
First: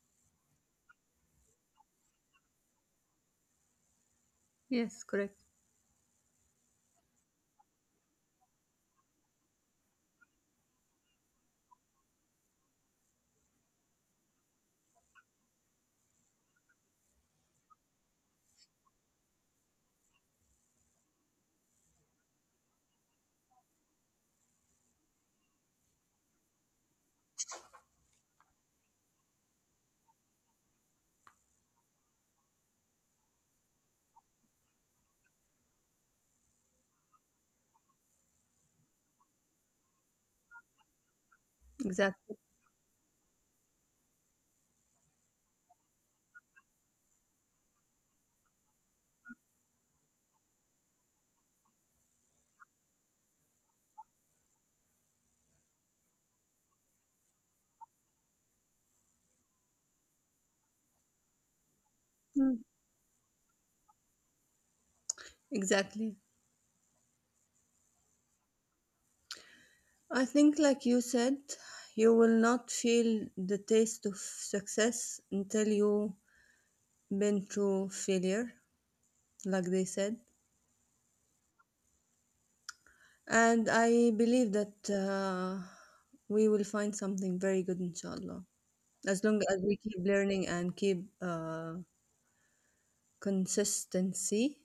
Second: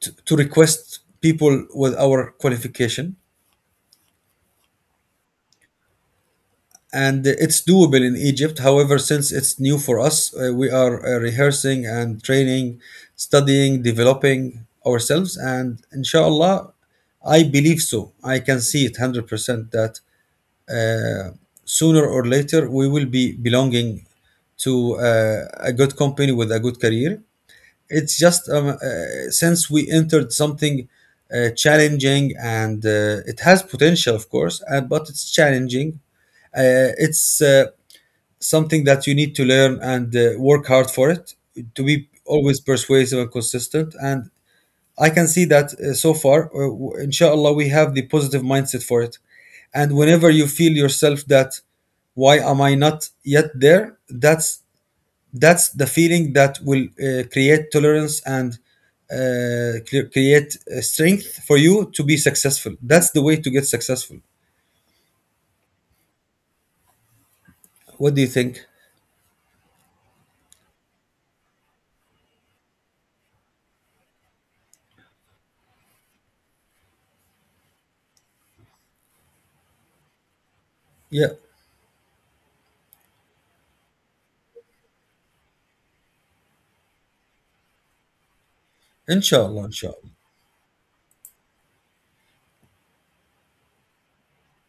A: to request people with our qualification,
B: Yes. Correct.
A: and it's doable in Egypt. However, since it's new for us, we are rehearsing and training, studying, developing ourselves, and inshallah, I believe so. I can see it 100% that uh, sooner or later we will be belonging to a good company with a good career. It's just since we entered something challenging and it has potential, of course, but it's challenging. It's something that you need to learn and work hard for it to be
B: Exactly.
A: always persuasive and consistent. And I can see that so far, inshallah, we have the positive mindset for it. And whenever you feel yourself that, why am I not yet there? That's the feeling that will create tolerance and create strength for you to be
B: Mm.
A: successful. That's the way to get successful.
B: Exactly.
A: What do you think?
B: I think, like you said, you will not feel the taste of success until you been through failure, like they said.
A: Yeah,
B: And I believe that we will find something very good, inshallah. As long as
A: inshallah,
B: we keep
A: inshallah.
B: learning and keep consistency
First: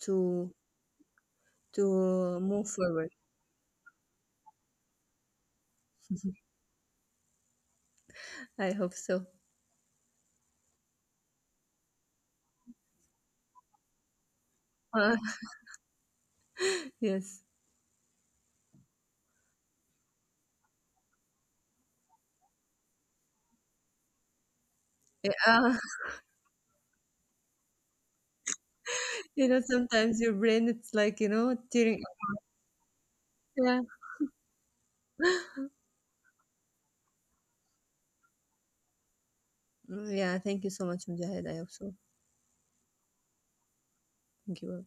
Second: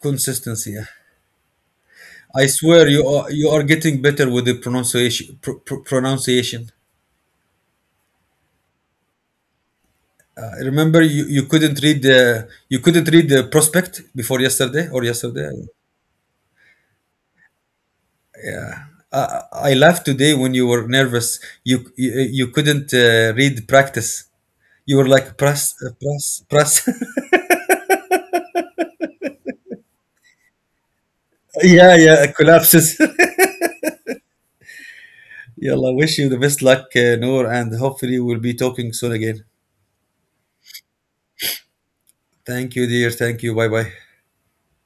B: to
A: Yeah.
B: to
A: I
B: move
A: swear
B: forward.
A: you are getting better with the pronunciation. Pronunciation.
B: I hope so.
A: Remember, you couldn't read the you couldn't read the prospect before yesterday or
B: Uh,
A: yesterday.
B: yes.
A: I laughed today when you were nervous. You couldn't read practice. You were
B: Yeah.
A: like press, press.
B: You know, sometimes your brain, it's like, you know, tearing
A: Yeah, yeah, it
B: up.
A: collapses.
B: Yeah.
A: Yalla, wish you the best luck, Noor, and hopefully we'll be talking soon again.
B: Mm, yeah. Thank you so much, Mujahid. I hope so.
A: Thank you, dear. Thank you. Bye bye.
B: Thank you.